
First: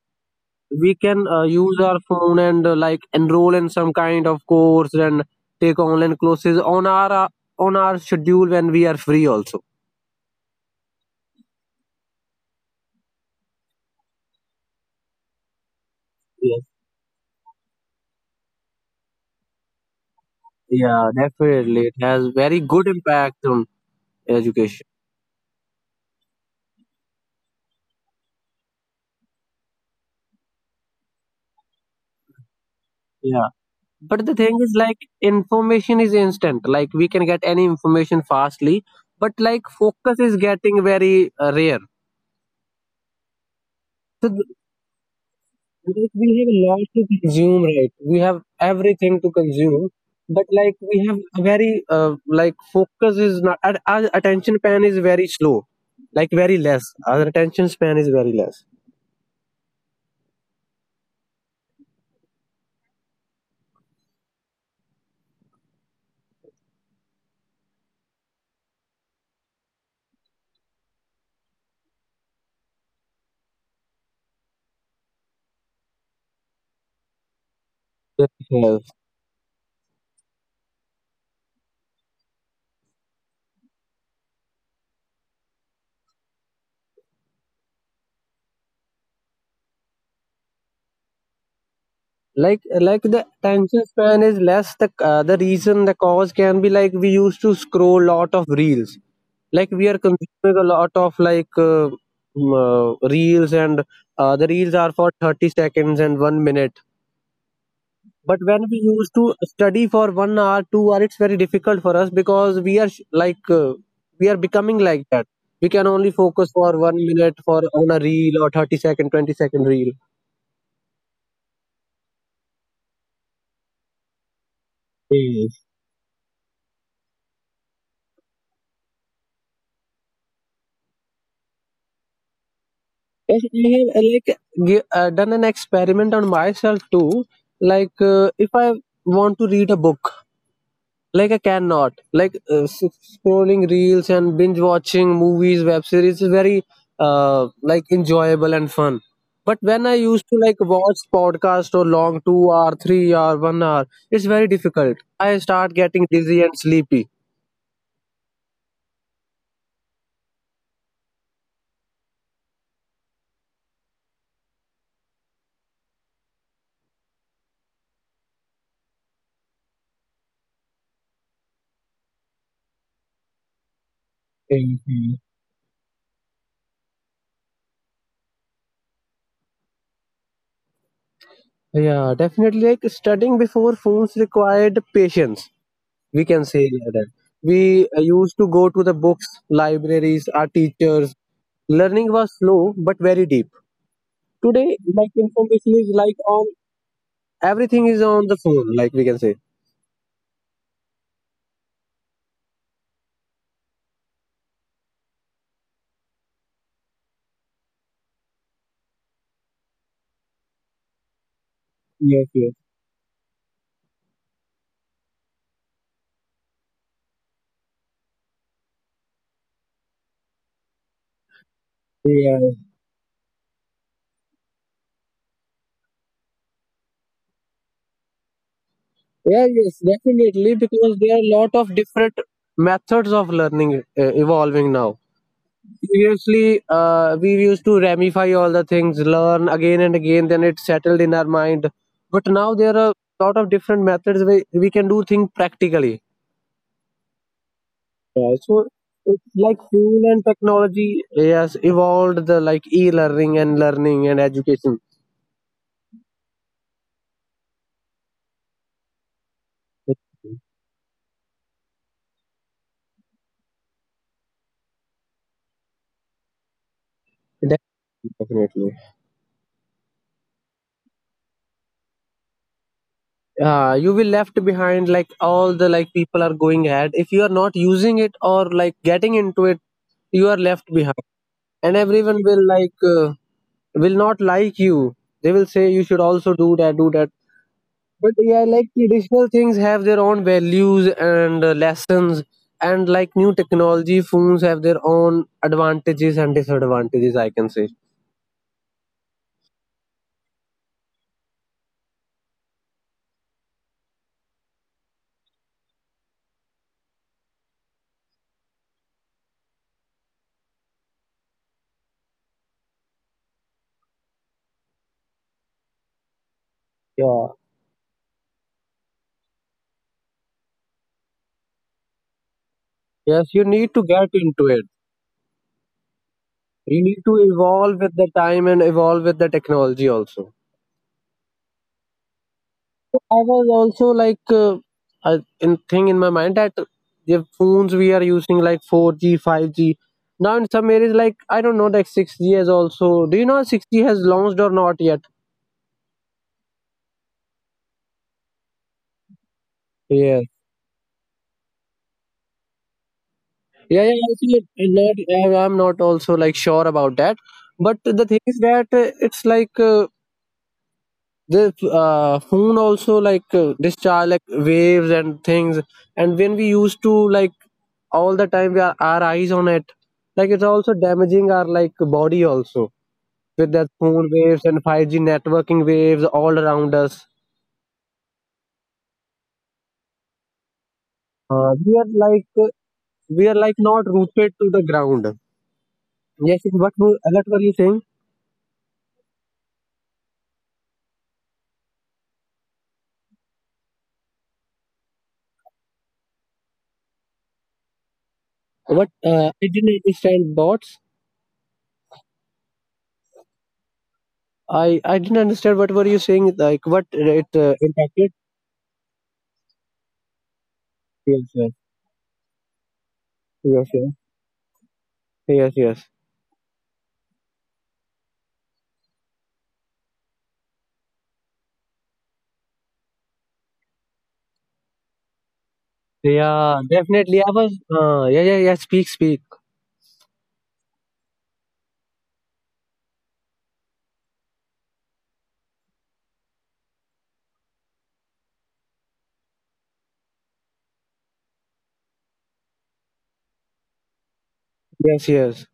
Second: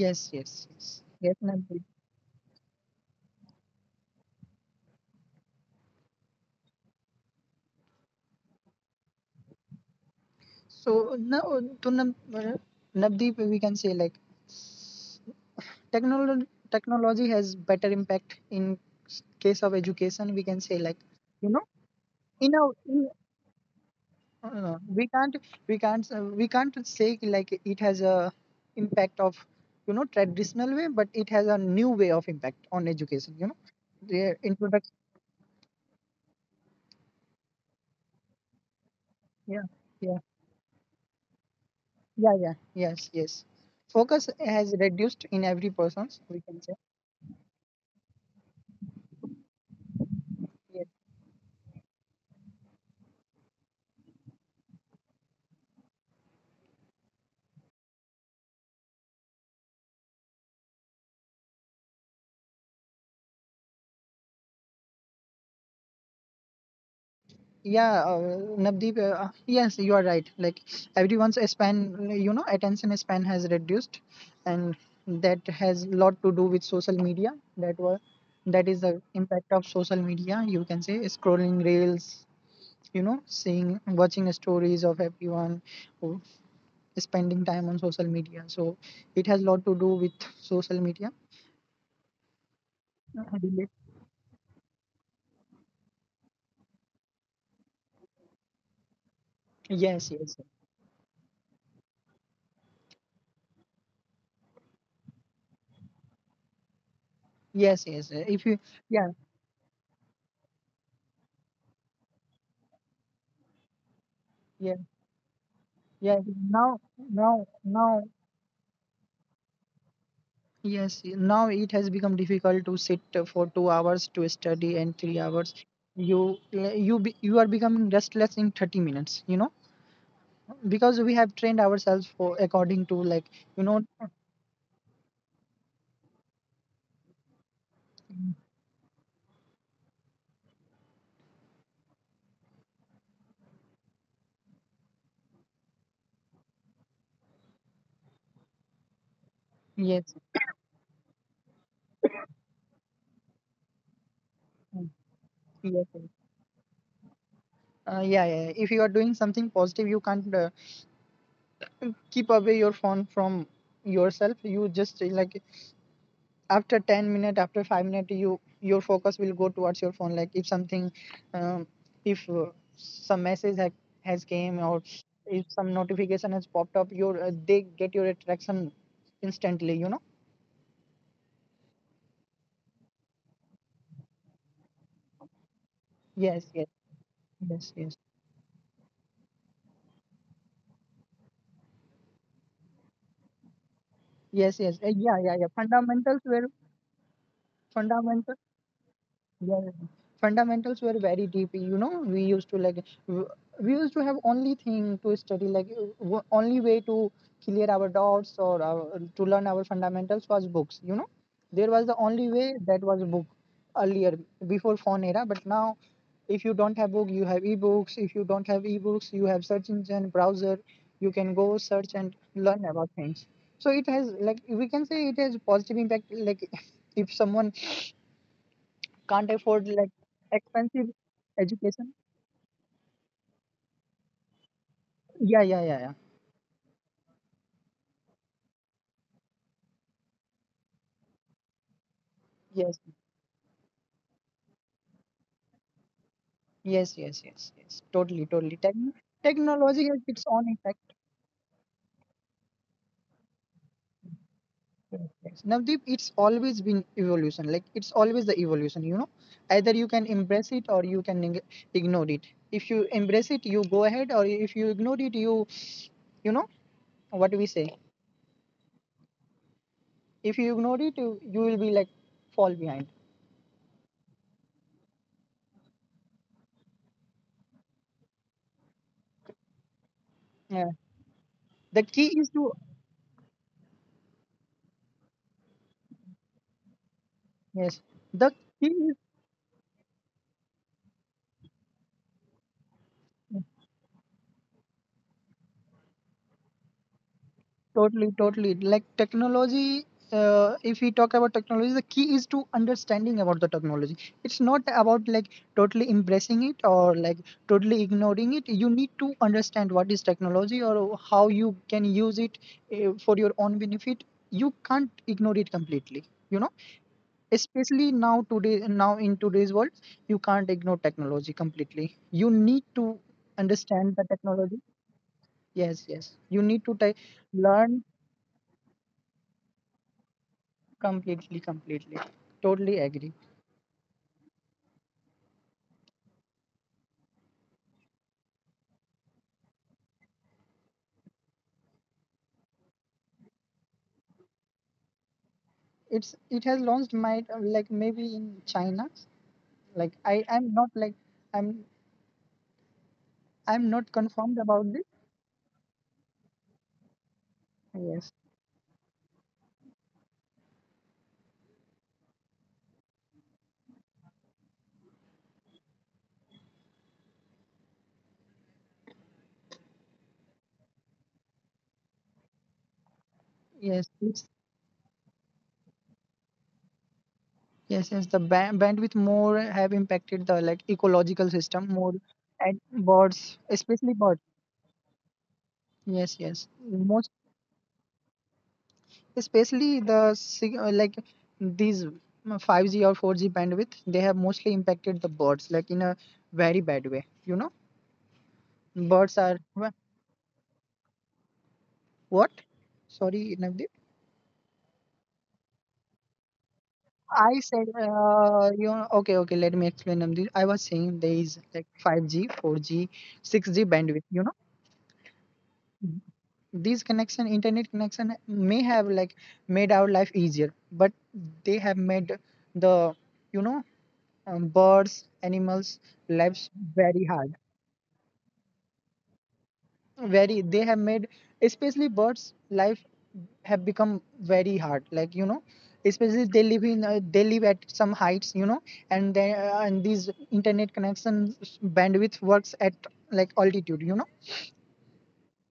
Speaker 1: yes, yes,
Speaker 2: We
Speaker 1: yes,
Speaker 2: can
Speaker 1: yes,
Speaker 2: use
Speaker 1: Navdeep.
Speaker 2: our phone and like enroll in some kind of course and take online classes on our schedule when we are free also.
Speaker 1: So now to Navdeep, we can say like technology
Speaker 2: Yes.
Speaker 1: technology has better impact in case of education. We can say like,
Speaker 2: Yeah,
Speaker 1: you know,
Speaker 2: definitely it has
Speaker 1: in
Speaker 2: very
Speaker 1: our
Speaker 2: good
Speaker 1: in
Speaker 2: impact on
Speaker 1: no, no, no.
Speaker 2: education.
Speaker 1: We can't, we can't say like it has a impact of, you know, traditional way, but it has a new way of impact on education, you
Speaker 2: Yeah,
Speaker 1: know,
Speaker 2: but
Speaker 1: the
Speaker 2: the thing is
Speaker 1: introduction,
Speaker 2: like information is instant, like we can get any information fastly, but
Speaker 1: yeah,
Speaker 2: like focus
Speaker 1: yeah,
Speaker 2: is getting very rare.
Speaker 1: yeah, yeah, yes, yes,
Speaker 2: So
Speaker 1: focus has reduced in every
Speaker 2: like
Speaker 1: person's,
Speaker 2: we
Speaker 1: we
Speaker 2: have a
Speaker 1: can say.
Speaker 2: lot to consume, right, we have everything to consume, but like
Speaker 1: Yes.
Speaker 2: we have a very like focus is not our, our attention span is very slow, like very less, our attention span is very less.
Speaker 1: Yeah, Navdeep, yes, you are right. Like everyone's span, you know, attention span has reduced, and that has lot to do with social media. That was, that is the
Speaker 2: Yes.
Speaker 1: impact of social media. You can say scrolling reels, you know, seeing, watching stories of everyone, who spending time on social media. So it has lot to do with social media.
Speaker 2: like
Speaker 1: Uh,
Speaker 2: like the
Speaker 1: relate-
Speaker 2: attention span is less, the reason, the cause can be like we used to scroll lot of reels, like we
Speaker 1: Yes,
Speaker 2: are
Speaker 1: yes,
Speaker 2: consuming a lot of reels, and the reels are for 30 seconds and 1 minute,
Speaker 1: yes, yes. If
Speaker 2: but
Speaker 1: you,
Speaker 2: when we
Speaker 1: yeah,
Speaker 2: used to study for 1 hour 2 hour, it's very difficult for us because we are we are
Speaker 1: yeah,
Speaker 2: becoming like that. We can only
Speaker 1: yeah.
Speaker 2: focus for
Speaker 1: Now,
Speaker 2: one
Speaker 1: now,
Speaker 2: minute for on
Speaker 1: now.
Speaker 2: a reel, or 30 second 20-second reel.
Speaker 1: Yes, now it has become difficult to sit for 2 hours to study and 3 hours.
Speaker 2: Yes.
Speaker 1: You you be, you are becoming restless in 30 minutes, you know, because we have trained ourselves for according to like,
Speaker 2: Yes,
Speaker 1: you
Speaker 2: I
Speaker 1: know,
Speaker 2: have done an experiment on myself too. Like if I want to read a book, like I cannot, like scrolling reels and binge watching movies, web series is very like enjoyable and fun. But when I
Speaker 1: yes,
Speaker 2: used to like watch podcast or long 2 hour 3 hour 1 hour, it's very difficult, I start
Speaker 1: yes, yes.
Speaker 2: getting dizzy and sleepy.
Speaker 1: Yeah, yeah. Yeah. If you are doing something positive, you can't keep away your phone from yourself. You just like after 10 minute, after 5 minute, you, your focus will go towards your phone, like if something um, if some message has came, or
Speaker 2: Mhm.
Speaker 1: if some notification has popped up, your they get your attraction instantly, you know,
Speaker 2: Yeah, definitely, like studying before phones required patience, we
Speaker 1: yes,
Speaker 2: can say
Speaker 1: yes,
Speaker 2: that.
Speaker 1: yes,
Speaker 2: We
Speaker 1: yes,
Speaker 2: used to go to the books, libraries, our teachers. Learning was slow, but very deep.
Speaker 1: yes, yes,
Speaker 2: Today, like
Speaker 1: yeah, yeah, yeah,
Speaker 2: information is like
Speaker 1: fundamentals were
Speaker 2: on, everything is on
Speaker 1: fundamentals
Speaker 2: the phone, like we can say.
Speaker 1: Yeah. Fundamentals were very deep. You know, we used to like, we used to have only thing to study, like, only way to clear our doubts or our, to learn our fundamentals was books. You know, there was the only
Speaker 2: Yes,
Speaker 1: way
Speaker 2: yes,
Speaker 1: that was book earlier, before phone era. But now, if you don't have book, you have ebooks. If you don't have ebooks, you have search engine, browser. You can go search and
Speaker 2: yeah,
Speaker 1: learn about things. So it has, like, we can say it has positive impact, like if someone can't
Speaker 2: yeah,
Speaker 1: afford,
Speaker 2: yes,
Speaker 1: like,
Speaker 2: definitely,
Speaker 1: expensive
Speaker 2: because there are a lot of
Speaker 1: education.
Speaker 2: different methods of learning evolving now.
Speaker 1: Yeah, yeah, yeah, yeah.
Speaker 2: Previously, we used to ramify all the things, learn again and again, then it settled in our mind. But now there
Speaker 1: Yes,
Speaker 2: are a lot of different methods where we can do things practically.
Speaker 1: yes, yes, yes, yes. Totally,
Speaker 2: Yeah, so
Speaker 1: totally.
Speaker 2: it's like
Speaker 1: Technology has
Speaker 2: fuel
Speaker 1: its
Speaker 2: and
Speaker 1: own effect.
Speaker 2: technology has evolved the like e-learning and learning and education.
Speaker 1: Yes, yes. Navdeep, it's always been evolution. Like, it's always the evolution. You know, either you can embrace it or you can ignore it. If you embrace it, you go ahead, or if you ignore it, you know, what do we
Speaker 2: That,
Speaker 1: say?
Speaker 2: definitely.
Speaker 1: If you ignore it, you will be like fall behind.
Speaker 2: You will left behind, like all the like people are going ahead. If you are not using it or like getting into it, you are left
Speaker 1: Yeah.
Speaker 2: behind, and
Speaker 1: The key
Speaker 2: everyone
Speaker 1: is
Speaker 2: will
Speaker 1: to,
Speaker 2: like will not like you. They will say you should also do that, do that.
Speaker 1: yes.
Speaker 2: But
Speaker 1: The
Speaker 2: yeah, like
Speaker 1: key.
Speaker 2: traditional things have their own values and lessons, and like new technology, phones have their own advantages and disadvantages, I can say.
Speaker 1: Totally, totally. Like, technology, if we talk about technology, the key is to understanding about the technology. It's not about like totally embracing it or like totally ignoring it. You need to understand what is technology or how you can use it for your own benefit. You can't ignore it completely. You know,
Speaker 2: Yeah.
Speaker 1: especially now today, now in today's world, you can't ignore technology completely. You need to
Speaker 2: Yes, you need to
Speaker 1: understand the
Speaker 2: get into
Speaker 1: technology.
Speaker 2: it.
Speaker 1: Yes, yes. You need to
Speaker 2: You
Speaker 1: take,
Speaker 2: need to
Speaker 1: learn.
Speaker 2: evolve with the time and evolve with the technology also.
Speaker 1: Completely, completely, totally
Speaker 2: So
Speaker 1: agree.
Speaker 2: I was also like I, in thing in my mind that the phones we are using, like 4G, 5G. Now in some areas, like I don't know, like 6G has also. Do you know 6G has launched or not yet?
Speaker 1: It's, it has launched my, like, maybe in China. Like,
Speaker 2: Yeah.
Speaker 1: I'm not, like, I'm I'm
Speaker 2: Yeah,
Speaker 1: not
Speaker 2: yeah. I
Speaker 1: confirmed
Speaker 2: see it.
Speaker 1: about
Speaker 2: I'm
Speaker 1: this.
Speaker 2: not, I'm not also like sure about that. But the
Speaker 1: Yes,
Speaker 2: thing is that it's like the phone also like discharge like waves and things, and when we used to like all the time we are our eyes on it, like it's also damaging our like body also with that
Speaker 1: yes,
Speaker 2: phone
Speaker 1: it's,
Speaker 2: waves and 5G networking waves all around us.
Speaker 1: yes, yes. The bandwidth more have impacted the, like, ecological system
Speaker 2: We are
Speaker 1: more,
Speaker 2: like
Speaker 1: and
Speaker 2: we are
Speaker 1: birds,
Speaker 2: like not
Speaker 1: especially birds.
Speaker 2: rooted to the ground.
Speaker 1: Yes,
Speaker 2: Yes,
Speaker 1: yes.
Speaker 2: what were-
Speaker 1: Most
Speaker 2: what were you saying?
Speaker 1: especially the like, these five G or four G bandwidth. They have mostly impacted the birds like in a very bad way. You know,
Speaker 2: What,
Speaker 1: birds are.
Speaker 2: I didn't understand bots?
Speaker 1: What? Sorry, Navdeep.
Speaker 2: I didn't understand what were you saying, like what
Speaker 1: I
Speaker 2: it,
Speaker 1: said,
Speaker 2: impacted?
Speaker 1: okay, okay, let me explain, Navdeep. I was saying there
Speaker 2: Yes,
Speaker 1: is
Speaker 2: yes.
Speaker 1: like 5G, 4G, 6G
Speaker 2: Yes, yes.
Speaker 1: bandwidth, you know,
Speaker 2: Yes, yes.
Speaker 1: these connection, internet connection may have like made our life easier, but they have made the, you know, birds, animals' lives
Speaker 2: Yeah,
Speaker 1: very
Speaker 2: definitely. I
Speaker 1: hard.
Speaker 2: was, yeah, yeah, yeah. Speak, speak.
Speaker 1: Very, they have made especially birds life have become very hard, like, you know, especially they live in, they live at some heights, you know. And they and these internet connections bandwidth works at like altitude, you know.
Speaker 2: Yes, yes,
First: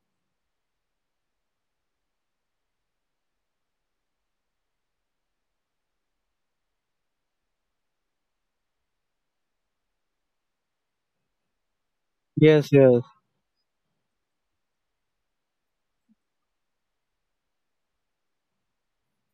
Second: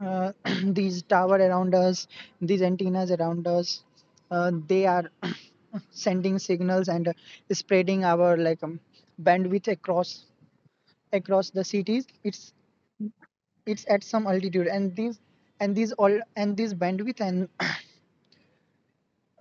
Speaker 1: uh, these tower around us, these antennas around us, they are sending signals and spreading our, like, bandwidth across the cities. it's
Speaker 2: yes, yes.
Speaker 1: it's at some altitude, and these, and these all, and these bandwidth and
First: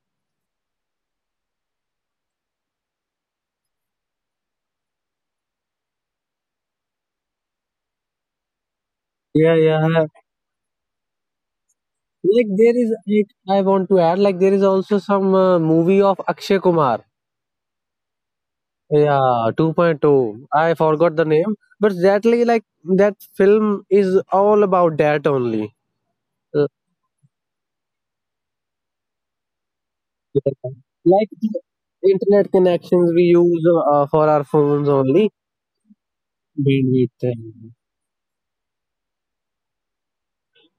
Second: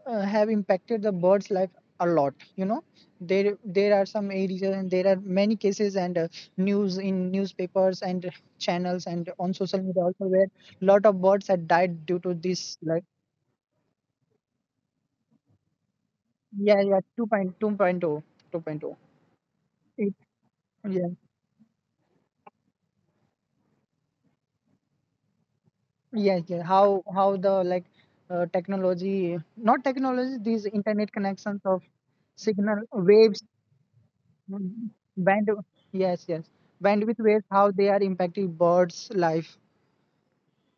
Speaker 1: have impacted the bird's life a lot, you know. There are some areas, and there are many cases, and news in newspapers and channels and on
Speaker 2: Yeah,
Speaker 1: social
Speaker 2: yeah.
Speaker 1: media also, where lot of birds had died due to
Speaker 2: Like there
Speaker 1: this,
Speaker 2: is,
Speaker 1: like,
Speaker 2: like, I want to add, like there is also some movie of Akshay
Speaker 1: yeah, yeah,
Speaker 2: Kumar.
Speaker 1: 2.2.0 2.0.
Speaker 2: Yeah,
Speaker 1: It,
Speaker 2: 2.2. I
Speaker 1: yeah.
Speaker 2: forgot the name, but exactly like that film is all about that only.
Speaker 1: Yes, yes.
Speaker 2: Uh,
Speaker 1: How the like technology, not technology,
Speaker 2: yeah.
Speaker 1: these internet
Speaker 2: Like the
Speaker 1: connections of
Speaker 2: internet
Speaker 1: signal
Speaker 2: connections we
Speaker 1: waves,
Speaker 2: use for our phones
Speaker 1: mm,
Speaker 2: only.
Speaker 1: band. Yes, yes. Bandwidth
Speaker 2: Bandwidth.
Speaker 1: waves, how they are impacting birds' life.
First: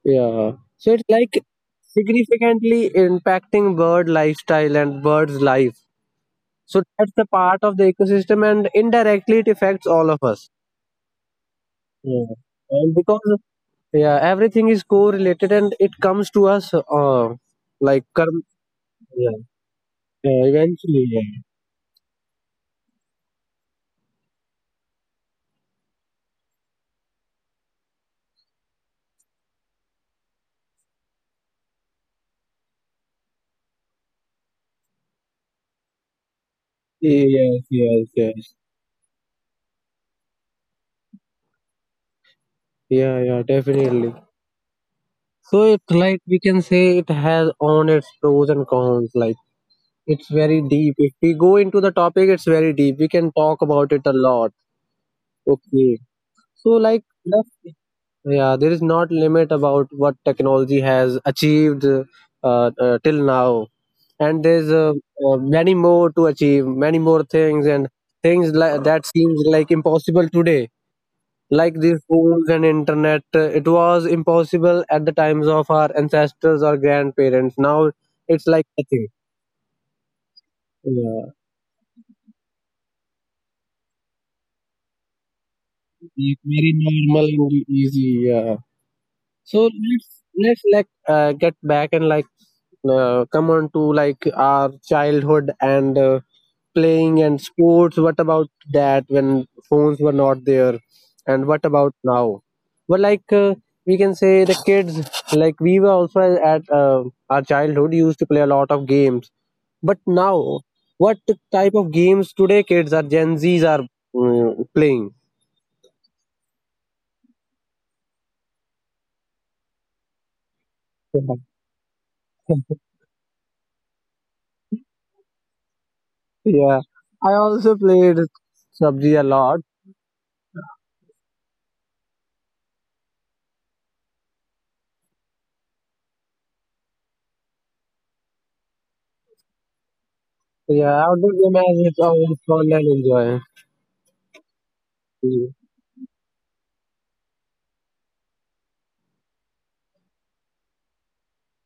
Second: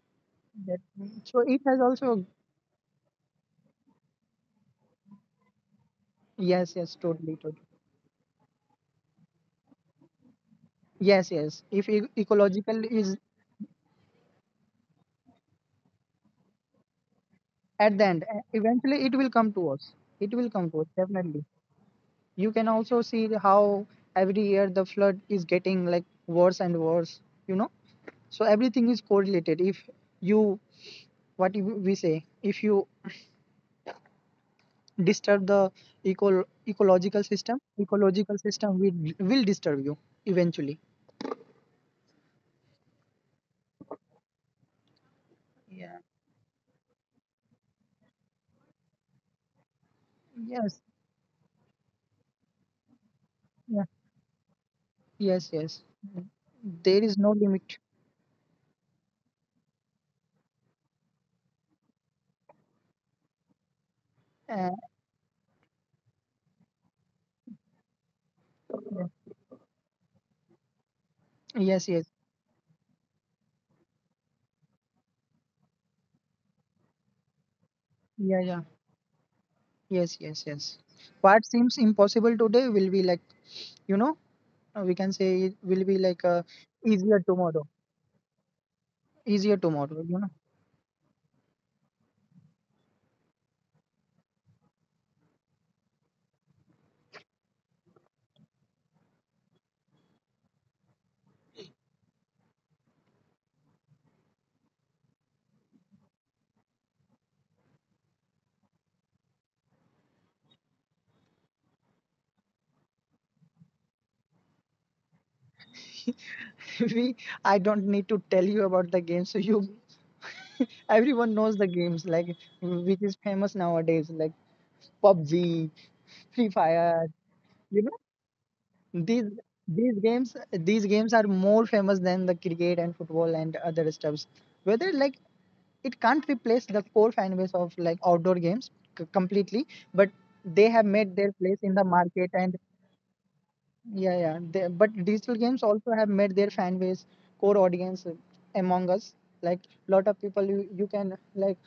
Speaker 2: Yeah.
Speaker 1: That,
Speaker 2: So it's
Speaker 1: so
Speaker 2: like
Speaker 1: it has also.
Speaker 2: significantly impacting bird lifestyle and birds life,
Speaker 1: Yes,
Speaker 2: so
Speaker 1: yes.
Speaker 2: that's the
Speaker 1: Totally,
Speaker 2: part
Speaker 1: totally.
Speaker 2: of the ecosystem, and indirectly it affects all of us.
Speaker 1: Yes, yes. If
Speaker 2: Yeah.
Speaker 1: ecological
Speaker 2: And
Speaker 1: is
Speaker 2: because, yeah, everything is correlated, and it comes to us
Speaker 1: at
Speaker 2: like
Speaker 1: the end,
Speaker 2: karm-
Speaker 1: eventually it will
Speaker 2: yeah.
Speaker 1: come to us. It
Speaker 2: Yeah,
Speaker 1: will come to us
Speaker 2: eventually.
Speaker 1: definitely. You can also see how every year the flood is getting like worse and worse, you know. So everything is correlated. If you, what if we say, if you disturb the
Speaker 2: Yeah, yes,
Speaker 1: ecological system,
Speaker 2: yes, yes.
Speaker 1: ecological system will disturb you eventually.
Speaker 2: Yeah, yeah, definitely. So it's like
Speaker 1: Yeah.
Speaker 2: we can say it has on its pros and cons, like it's very deep.
Speaker 1: Yes,
Speaker 2: If we go into the topic, it's very deep, we can talk about it
Speaker 1: yeah,
Speaker 2: a lot.
Speaker 1: yes,
Speaker 2: Okay.
Speaker 1: yes. Mm.
Speaker 2: So like
Speaker 1: There is
Speaker 2: the-
Speaker 1: no limit.
Speaker 2: yeah, there is not limit about what technology has achieved, till now, and there's
Speaker 1: uh,
Speaker 2: uh, uh, many more to achieve, many more things, and things like that seems like impossible today. Like
Speaker 1: yes,
Speaker 2: these
Speaker 1: yes,
Speaker 2: phones and internet, it was impossible at the times of our ancestors or grandparents. Now
Speaker 1: yeah,
Speaker 2: it's
Speaker 1: yeah,
Speaker 2: like nothing.
Speaker 1: yes, yes, yes.
Speaker 2: Yeah,
Speaker 1: What seems impossible today will be like, you know, we can say it will be like
Speaker 2: it's
Speaker 1: a
Speaker 2: very
Speaker 1: easier
Speaker 2: normal and
Speaker 1: tomorrow,
Speaker 2: easy. Yeah.
Speaker 1: easier
Speaker 2: So
Speaker 1: tomorrow, you
Speaker 2: let's
Speaker 1: know.
Speaker 2: let's like get back and like come on to like our childhood and playing and sports. What about that when phones were not there, and what about now? But like we can say the kids, like we were also at our childhood used to play a lot of games. But now, what type of games today kids are Gen Zs are playing?
Speaker 1: we I don't need to tell you about the game. So you everyone knows the games like which is famous nowadays, like PUBG, Free
Speaker 2: Yeah,
Speaker 1: Fire,
Speaker 2: I also
Speaker 1: you know.
Speaker 2: played PUBG a
Speaker 1: these
Speaker 2: lot.
Speaker 1: these games these games are more famous than the cricket and football and other stuffs. Whether, like, it can't replace the core fan base of like outdoor games completely, but they have
Speaker 2: Yeah,
Speaker 1: made their
Speaker 2: outdoor game
Speaker 1: place in the
Speaker 2: has its
Speaker 1: market.
Speaker 2: own
Speaker 1: And
Speaker 2: fun and enjoy.
Speaker 1: yeah, yeah. They, but digital
Speaker 2: Mm.
Speaker 1: games also have made their fan base, core audience among us. Like, lot of people, you can, like,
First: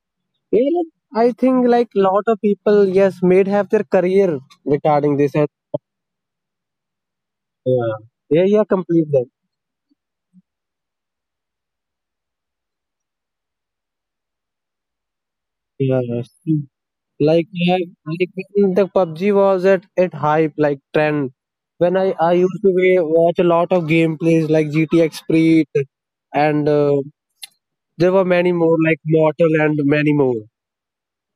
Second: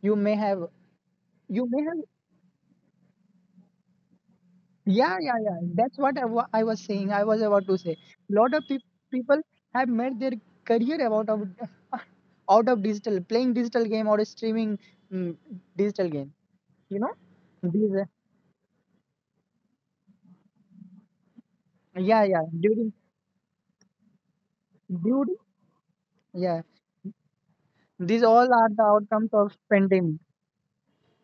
Speaker 1: you may have
Speaker 2: Yeah, like, I
Speaker 1: you
Speaker 2: think
Speaker 1: may
Speaker 2: like
Speaker 1: have,
Speaker 2: lot of people, yes, made have their career regarding
Speaker 1: yeah,
Speaker 2: this.
Speaker 1: yeah,
Speaker 2: And,
Speaker 1: yeah. That's what I was saying. I was about to
Speaker 2: yeah,
Speaker 1: say.
Speaker 2: yeah,
Speaker 1: Lot of
Speaker 2: yeah, complete that.
Speaker 1: people have made their career out of out of digital, playing digital game or streaming, mm,
Speaker 2: Yeah,
Speaker 1: digital
Speaker 2: yes.
Speaker 1: game.
Speaker 2: Mm.
Speaker 1: You know,
Speaker 2: Like, yeah,
Speaker 1: these
Speaker 2: like when the PUBG was at hype like trend. When I
Speaker 1: yeah,
Speaker 2: I
Speaker 1: yeah,
Speaker 2: used to watch a lot of gameplays like GTX
Speaker 1: during,
Speaker 2: Pre, and
Speaker 1: yeah,
Speaker 2: there were
Speaker 1: these
Speaker 2: many
Speaker 1: all
Speaker 2: more
Speaker 1: are the
Speaker 2: like
Speaker 1: outcomes
Speaker 2: Mortal
Speaker 1: of
Speaker 2: and many
Speaker 1: pandemic.
Speaker 2: more.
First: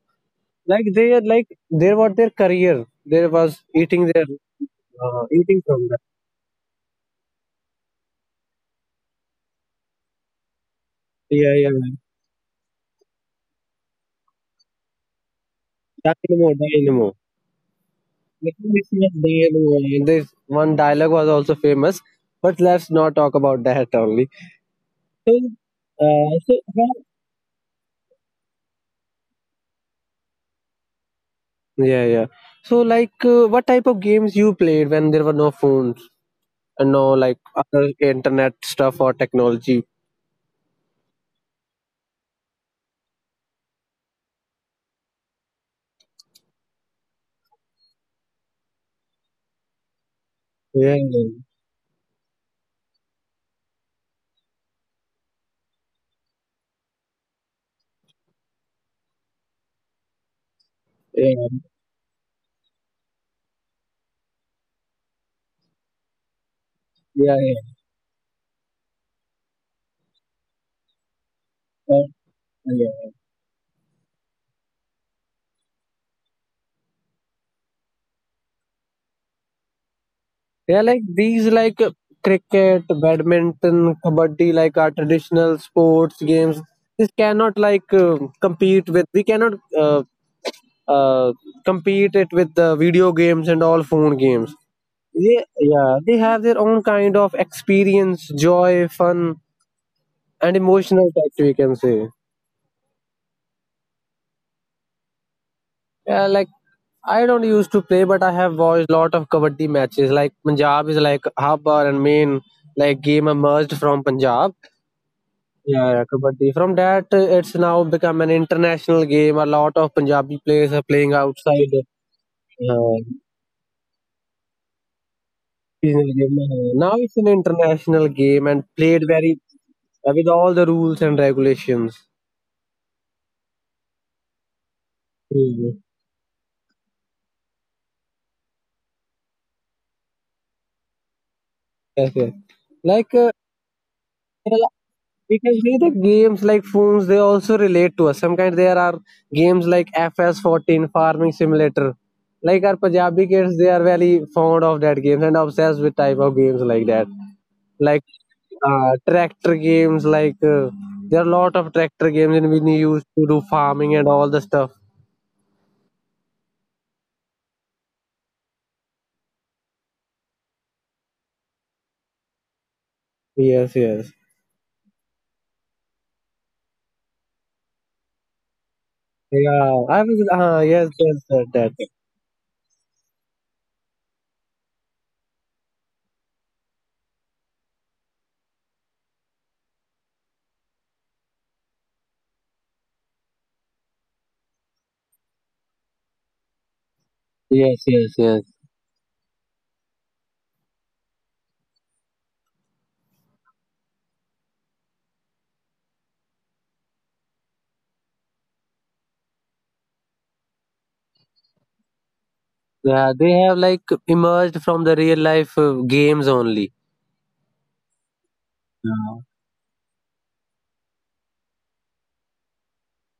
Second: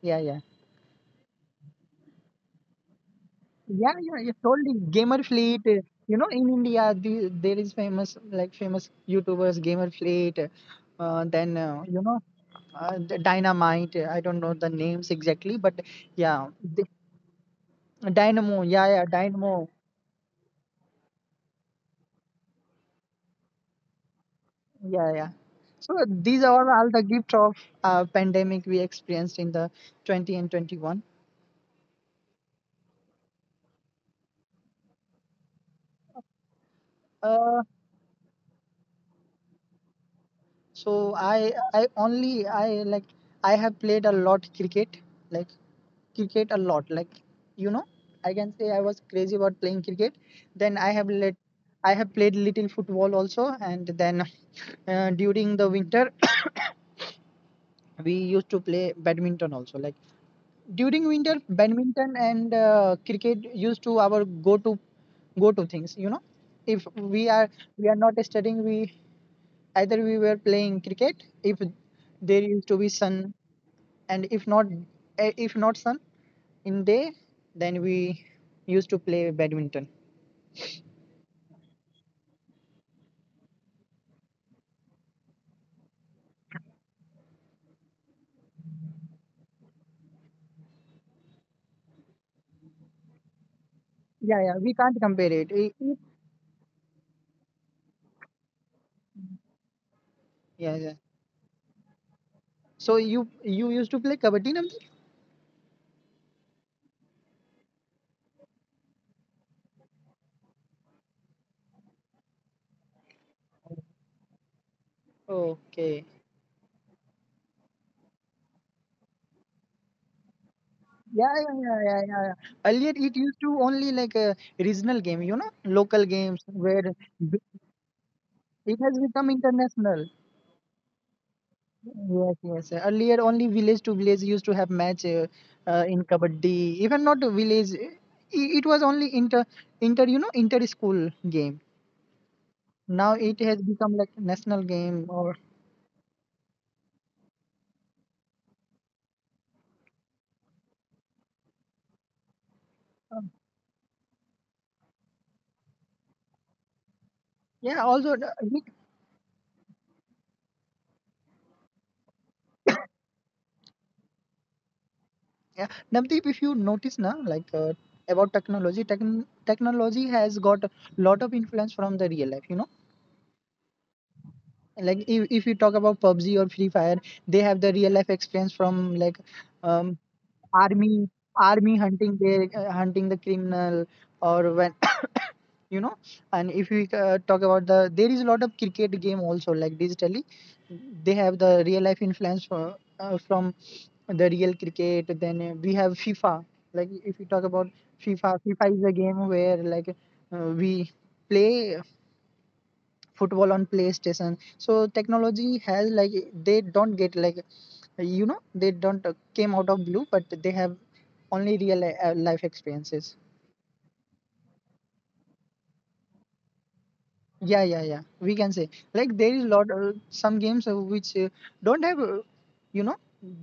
Speaker 1: Yeah, yeah.
Speaker 2: Like they are like there were their career. There was
Speaker 1: Yeah,
Speaker 2: eating
Speaker 1: yeah,
Speaker 2: their
Speaker 1: you told me Gamer Fleet.
Speaker 2: eating from that.
Speaker 1: You know, in India, the, there is famous, like, famous YouTubers, Gamer Fleet. Uh, then
Speaker 2: Yeah, yeah,
Speaker 1: uh, you
Speaker 2: man.
Speaker 1: know, the Dynamite. I don't know the names exactly, but yeah,
Speaker 2: Dynamo,
Speaker 1: the,
Speaker 2: Dynamo. Let
Speaker 1: Dynamo. Yeah,
Speaker 2: me
Speaker 1: yeah,
Speaker 2: see what
Speaker 1: Dynamo.
Speaker 2: Dynamo. And this one dialogue was also famous, but let's not talk about that only.
Speaker 1: Yeah, yeah.
Speaker 2: So,
Speaker 1: So these
Speaker 2: uh, so
Speaker 1: are all the
Speaker 2: how-
Speaker 1: gift of pandemic we experienced in the 20 and 21.
Speaker 2: yeah, yeah. So, like, what type of games you played when there were no phones and no like
Speaker 1: Uh,
Speaker 2: other internet stuff or technology?
Speaker 1: So I only I like I have played a lot cricket, like cricket a lot. Like, you know, I can say I was crazy about playing cricket. Then I
Speaker 2: Yeah,
Speaker 1: have
Speaker 2: yeah,
Speaker 1: let I have played little football also, and then during the winter we used to play badminton also. Like, during winter,
Speaker 2: yeah,
Speaker 1: badminton and cricket used to our go to things. You know, if we
Speaker 2: yeah,
Speaker 1: are
Speaker 2: yeah.
Speaker 1: we are not studying, we, either we were playing cricket if
Speaker 2: Uh,
Speaker 1: there used to be
Speaker 2: yeah.
Speaker 1: sun, and if not, if not sun in day, then we used to play badminton.
Speaker 2: Yeah, like these, like cricket, badminton, kabaddi, like our traditional sports games. This cannot like compete with. We cannot uh, compete it with the video games and all phone
Speaker 1: Yeah, yeah,
Speaker 2: games.
Speaker 1: we can't compare it.
Speaker 2: Yeah, yeah, they have their own kind of experience, joy, fun, and
Speaker 1: Yeah, yeah.
Speaker 2: emotional touch. We can say.
Speaker 1: So you used to play kabaddi number.
Speaker 2: Yeah, like I don't used to play, but I have watched lot of kabaddi matches. Like Punjab is like Habbar and main, like game emerged from Punjab. Yeah,
Speaker 1: Okay,
Speaker 2: yeah, kabaddi. From that, it's now become an international game. A lot of Punjabi players are playing
Speaker 1: yeah, yeah, yeah,
Speaker 2: outside.
Speaker 1: yeah, yeah, yeah. Earlier
Speaker 2: Uh,
Speaker 1: it used to only like a regional game, you know, local
Speaker 2: seasonal
Speaker 1: games
Speaker 2: game.
Speaker 1: where
Speaker 2: Now it's
Speaker 1: b-
Speaker 2: an international game,
Speaker 1: it
Speaker 2: and
Speaker 1: has
Speaker 2: played
Speaker 1: become
Speaker 2: very
Speaker 1: international.
Speaker 2: with all the rules and regulations.
Speaker 1: Yes, yes, sir. Earlier, only village to village used to have match
Speaker 2: Mhm.
Speaker 1: in kabaddi. Even not a village, it was only inter inter you know inter school game.
Speaker 2: Yes, yes.
Speaker 1: Now
Speaker 2: Like
Speaker 1: it has become like national
Speaker 2: there are-
Speaker 1: game, or
Speaker 2: we can see the games like phones. They also relate to us. Sometimes there are games like FS 14 Farming Simulator. Like our Punjabi kids, they are very fond of that games and obsessed with type of games like that.
Speaker 1: yeah. Also,
Speaker 2: Like tractor games. Like there are a lot of tractor games, and we used to do farming and all the stuff.
Speaker 1: yeah, Navdeep, if you notice now, like, about technology, technology has got a lot of influence from the real life. You know,
Speaker 2: Yes, yes,
Speaker 1: like, if you talk about PUBG or Free Fire, they have the real life experience from, like,
Speaker 2: yeah.
Speaker 1: Um,
Speaker 2: I was yes,
Speaker 1: army
Speaker 2: yes, that,
Speaker 1: army
Speaker 2: that.
Speaker 1: hunting the, hunting the criminal, or when you know. And if we talk about, the, there is a lot of cricket game also, like, digitally. They have the real life influence from the real cricket. Then we have FIFA. Like, if we talk about
Speaker 2: Yes, yes, yes.
Speaker 1: fifa is a game where, like, we play football on PlayStation. So technology has, like, they don't get, like, you know, they don't came out of blue, but they have only real life experiences.
Speaker 2: Yeah, they have like emerged from the real life games only.
Speaker 1: Yeah, yeah, yeah, we can say, like, there is
Speaker 2: Yeah.
Speaker 1: lot some games which don't have you know,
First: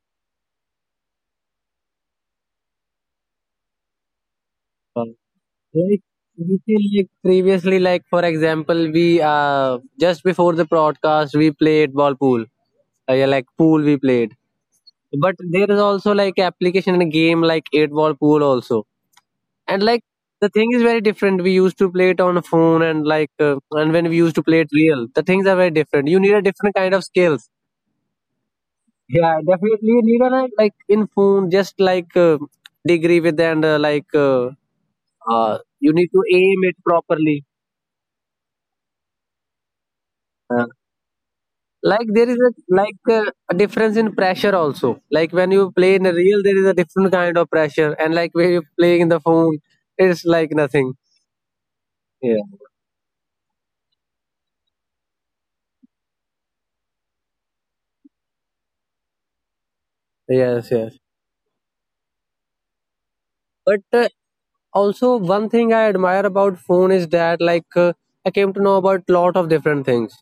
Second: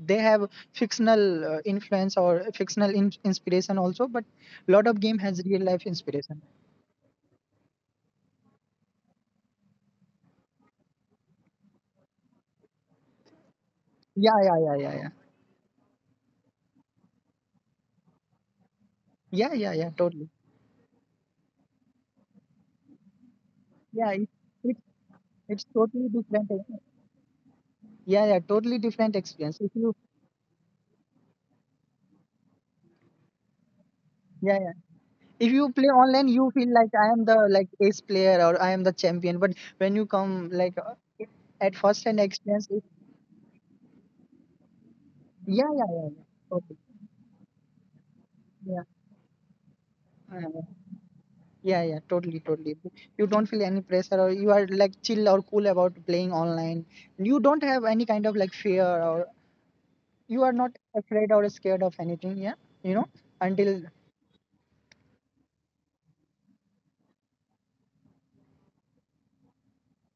Speaker 1: they have fictional influence or fictional inspiration also, but lot of
Speaker 2: Uh,
Speaker 1: game has real life
Speaker 2: like
Speaker 1: inspiration.
Speaker 2: we feel like previously, like for example, we just before the broadcast we played ball pool. Yeah, like pool we played.
Speaker 1: Yeah, yeah, yeah, yeah, yeah,
Speaker 2: But there is also like application in a game like eight ball pool also.
Speaker 1: yeah, yeah,
Speaker 2: And
Speaker 1: yeah,
Speaker 2: like
Speaker 1: totally.
Speaker 2: the thing is very different, we used to play it on a phone and like and when we
Speaker 1: Yeah, it,
Speaker 2: used to play it
Speaker 1: it,
Speaker 2: real, the things are
Speaker 1: it's
Speaker 2: very different,
Speaker 1: totally
Speaker 2: you need a
Speaker 1: different.
Speaker 2: different kind of skills.
Speaker 1: Yeah, yeah, totally different
Speaker 2: Yeah,
Speaker 1: experience. If
Speaker 2: definitely, you
Speaker 1: you,
Speaker 2: need a like in phone just like degree with, and
Speaker 1: yeah, yeah. If you
Speaker 2: you
Speaker 1: play
Speaker 2: need to
Speaker 1: online,
Speaker 2: aim
Speaker 1: you
Speaker 2: it
Speaker 1: feel like I am
Speaker 2: properly.
Speaker 1: the like ace player, or I am the champion. But when you come
Speaker 2: Uh,
Speaker 1: like, at
Speaker 2: like
Speaker 1: first hand
Speaker 2: there is a
Speaker 1: experience, it,
Speaker 2: like a difference in pressure also, like when you
Speaker 1: yeah, yeah,
Speaker 2: play in
Speaker 1: yeah,
Speaker 2: a
Speaker 1: yeah,
Speaker 2: real there is a
Speaker 1: totally,
Speaker 2: different kind of pressure, and like when you
Speaker 1: yeah,
Speaker 2: play in the phone it's
Speaker 1: yeah,
Speaker 2: like
Speaker 1: yeah,
Speaker 2: nothing.
Speaker 1: yeah, yeah,
Speaker 2: Yeah,
Speaker 1: totally, totally. You don't feel any pressure, or you are like chill or cool about playing online. You don't have any kind of like fear, or you are
Speaker 2: yes,
Speaker 1: not
Speaker 2: yes.
Speaker 1: afraid or scared of anything. Yeah, you know,
Speaker 2: But
Speaker 1: until,
Speaker 2: also one thing I admire about phone is that like I came to know about lot of different things,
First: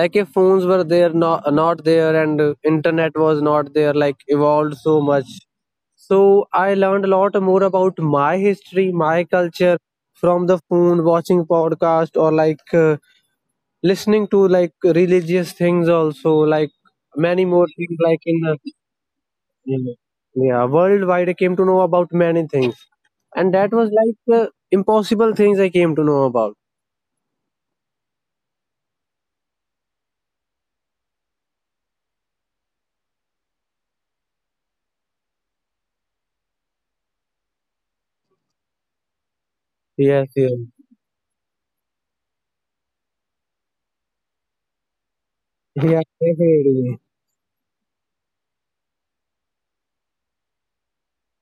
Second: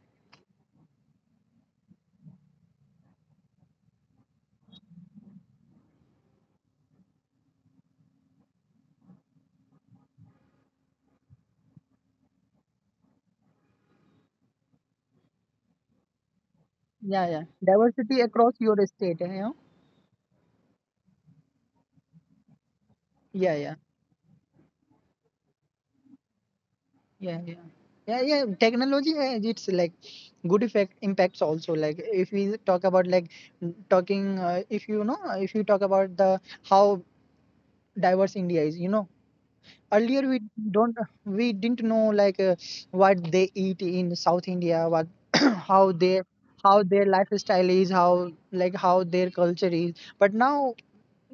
Speaker 2: like if phones were there not, not there, and internet was not there like evolved so much, so I learned a lot more about my history, my culture from the phone, watching podcast or like listening to like religious things also like
Speaker 1: yeah, yeah,
Speaker 2: many more things like
Speaker 1: diversity
Speaker 2: in
Speaker 1: across
Speaker 2: the,
Speaker 1: your state. You know,
Speaker 2: yeah, worldwide I came to know about many things, and
Speaker 1: yeah,
Speaker 2: that
Speaker 1: yeah.
Speaker 2: was like impossible things I came to know about.
Speaker 1: Yeah, yeah, yeah, yeah, technology has its like good effect, impacts also. Like, if we talk about, like, talking, if you talk about the, how diverse India is, you know. Earlier
Speaker 2: Yes, yes.
Speaker 1: don't we didn't know like, what they eat in South India, what how
Speaker 2: Yeah,
Speaker 1: they how
Speaker 2: definitely.
Speaker 1: their lifestyle is, how their culture is. But now,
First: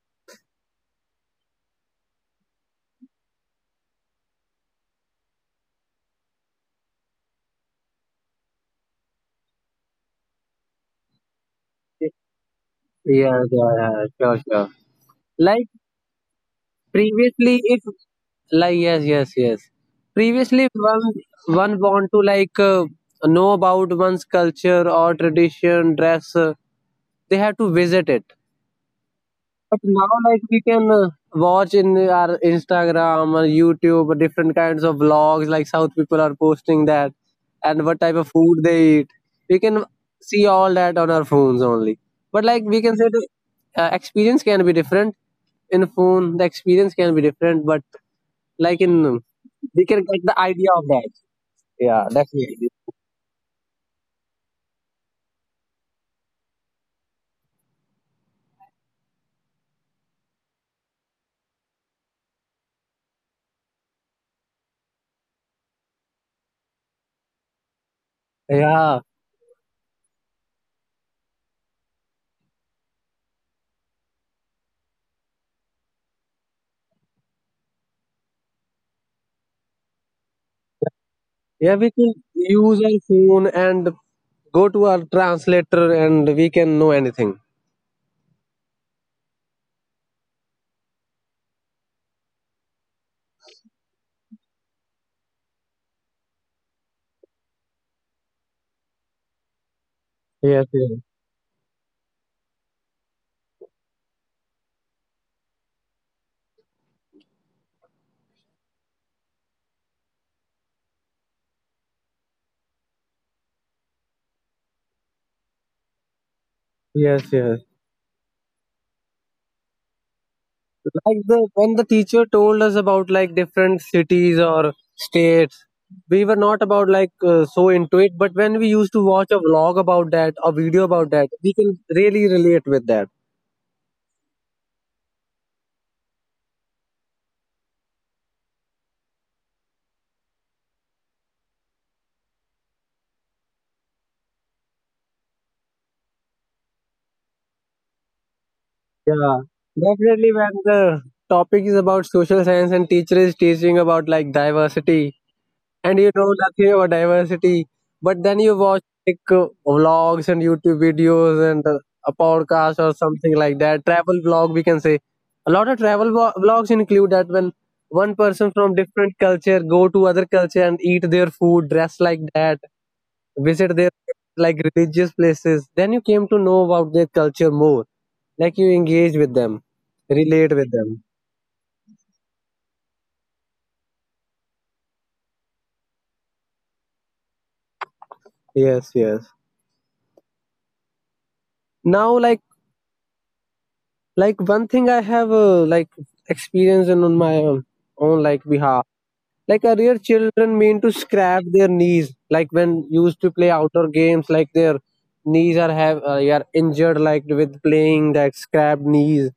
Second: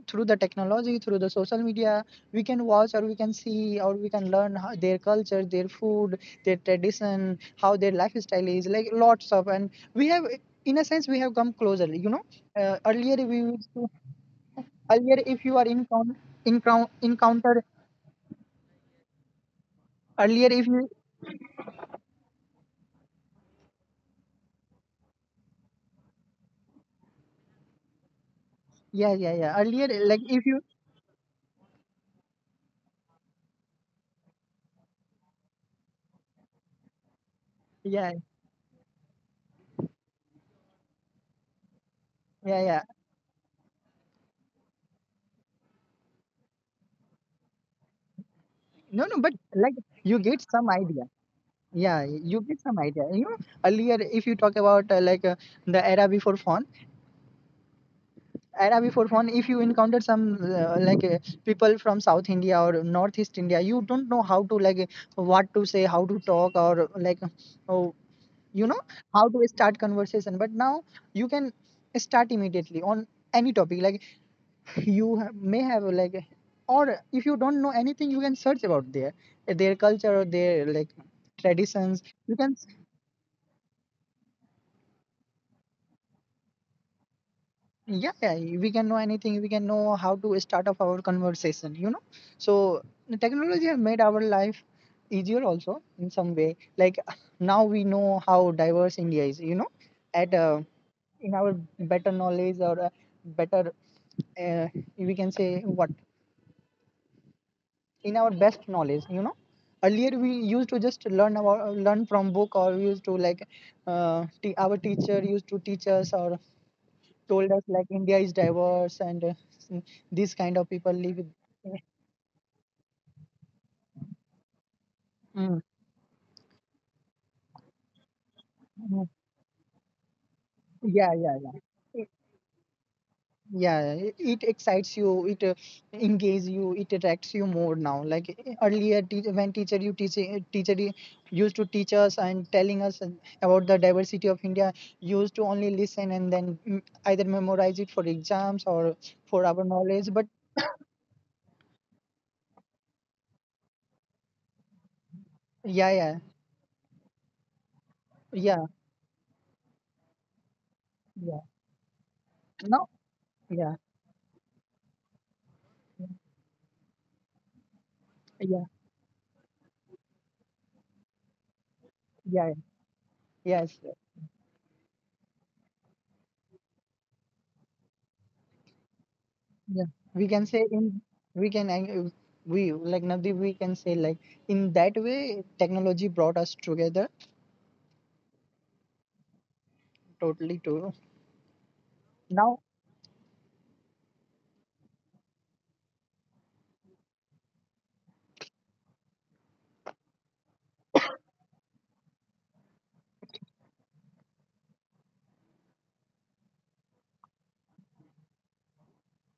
Speaker 1: through the technology, through the social media, we can watch, or we can see, or we can learn how their culture, their food, their tradition, how their lifestyle is, like, lots of. And we have, in a sense, we have come closer. You
Speaker 2: Yeah,
Speaker 1: know, earlier we
Speaker 2: yeah,
Speaker 1: used to,
Speaker 2: yeah, sure, sure.
Speaker 1: earlier if you
Speaker 2: Like
Speaker 1: are
Speaker 2: previously,
Speaker 1: encounter,
Speaker 2: if, like yes, yes, yes.
Speaker 1: earlier
Speaker 2: Previously,
Speaker 1: if
Speaker 2: if
Speaker 1: you,
Speaker 2: one one want to like know about one's culture or tradition, dress. They have to visit it.
Speaker 1: yeah, yeah, yeah,
Speaker 2: But
Speaker 1: earlier,
Speaker 2: now,
Speaker 1: like,
Speaker 2: like
Speaker 1: if
Speaker 2: we
Speaker 1: you,
Speaker 2: can watch in our Instagram or YouTube different kinds of vlogs. Like South people are posting that, and what
Speaker 1: yeah,
Speaker 2: type of food they eat. We can see all that on our phones only. But
Speaker 1: yeah,
Speaker 2: like we
Speaker 1: yeah,
Speaker 2: can say, the experience can be different in phone. The experience can be different, but like
Speaker 1: no,
Speaker 2: in
Speaker 1: no, but like,
Speaker 2: we can
Speaker 1: you
Speaker 2: get the
Speaker 1: get some
Speaker 2: idea of
Speaker 1: idea.
Speaker 2: that.
Speaker 1: Yeah,
Speaker 2: Yeah,
Speaker 1: you get
Speaker 2: definitely.
Speaker 1: some idea. You know, earlier if you talk about the era before phone Arabi for fun, if you encounter some people from South India or Northeast India, you don't know how to what to say, how to talk, or like oh, you know
Speaker 2: Yeah,
Speaker 1: how to start conversation. But now you can start immediately on any topic. Like may have like, or if you don't know anything, you can search about their culture or their like
Speaker 2: yeah. We
Speaker 1: traditions.
Speaker 2: can
Speaker 1: You can
Speaker 2: use our phone and go to our translator, and we can know anything.
Speaker 1: yeah, yeah, we can know anything. We can know how to start off our conversation, you know. So the technology has made our life easier also in some way. Like now we know how diverse India is, you know. At
Speaker 2: Yes, yes.
Speaker 1: in our better knowledge, or better uh, we can say what in our best knowledge, you know. Earlier we used to just learn from book, or we used to like our teacher used to teach us or
Speaker 2: Yes,
Speaker 1: told
Speaker 2: yes.
Speaker 1: us like India is diverse, and mm, these kind of people
Speaker 2: Like
Speaker 1: live.
Speaker 2: the when the
Speaker 1: With-
Speaker 2: teacher told us about like different cities or states,
Speaker 1: mm,
Speaker 2: we were not about like so into it. But when we used to
Speaker 1: mm.
Speaker 2: watch a vlog about that, a video about
Speaker 1: Yeah,
Speaker 2: that,
Speaker 1: yeah,
Speaker 2: we
Speaker 1: yeah,
Speaker 2: can really relate with that.
Speaker 1: yeah. It excites you. It engages you. It attracts you more now. Like earlier, when teacher used to teach us and telling us and about the diversity of India, you used to only listen and then either memorize it for exams or
Speaker 2: Yeah,
Speaker 1: for our knowledge. But
Speaker 2: definitely. When the topic is about social science and teacher is teaching about like diversity,
Speaker 1: yeah,
Speaker 2: and you
Speaker 1: yeah,
Speaker 2: know nothing about diversity. But then you
Speaker 1: yeah,
Speaker 2: watch like vlogs and YouTube
Speaker 1: yeah.
Speaker 2: videos and a podcast
Speaker 1: No,
Speaker 2: or something like
Speaker 1: yeah,
Speaker 2: that. Travel vlog, we can say. A lot of travel vlogs include that, when one person
Speaker 1: yeah,
Speaker 2: from different culture go to other culture and eat their food, dress like
Speaker 1: yeah.
Speaker 2: that,
Speaker 1: Yes,
Speaker 2: visit their like religious places. Then you came to know about their culture more. Like you engage with them,
Speaker 1: yeah, we can
Speaker 2: relate
Speaker 1: say
Speaker 2: with
Speaker 1: in
Speaker 2: them.
Speaker 1: we can ang- we like Navdeep, we can say like in that way technology brought us together
Speaker 2: Yes, yes.
Speaker 1: totally to
Speaker 2: Now, like
Speaker 1: now.
Speaker 2: like one thing I have like experienced in on my own like Bihar. Like earlier children mean to scratch their knees, like when used to play outdoor games like their knees are have are injured like with playing that scrap knees.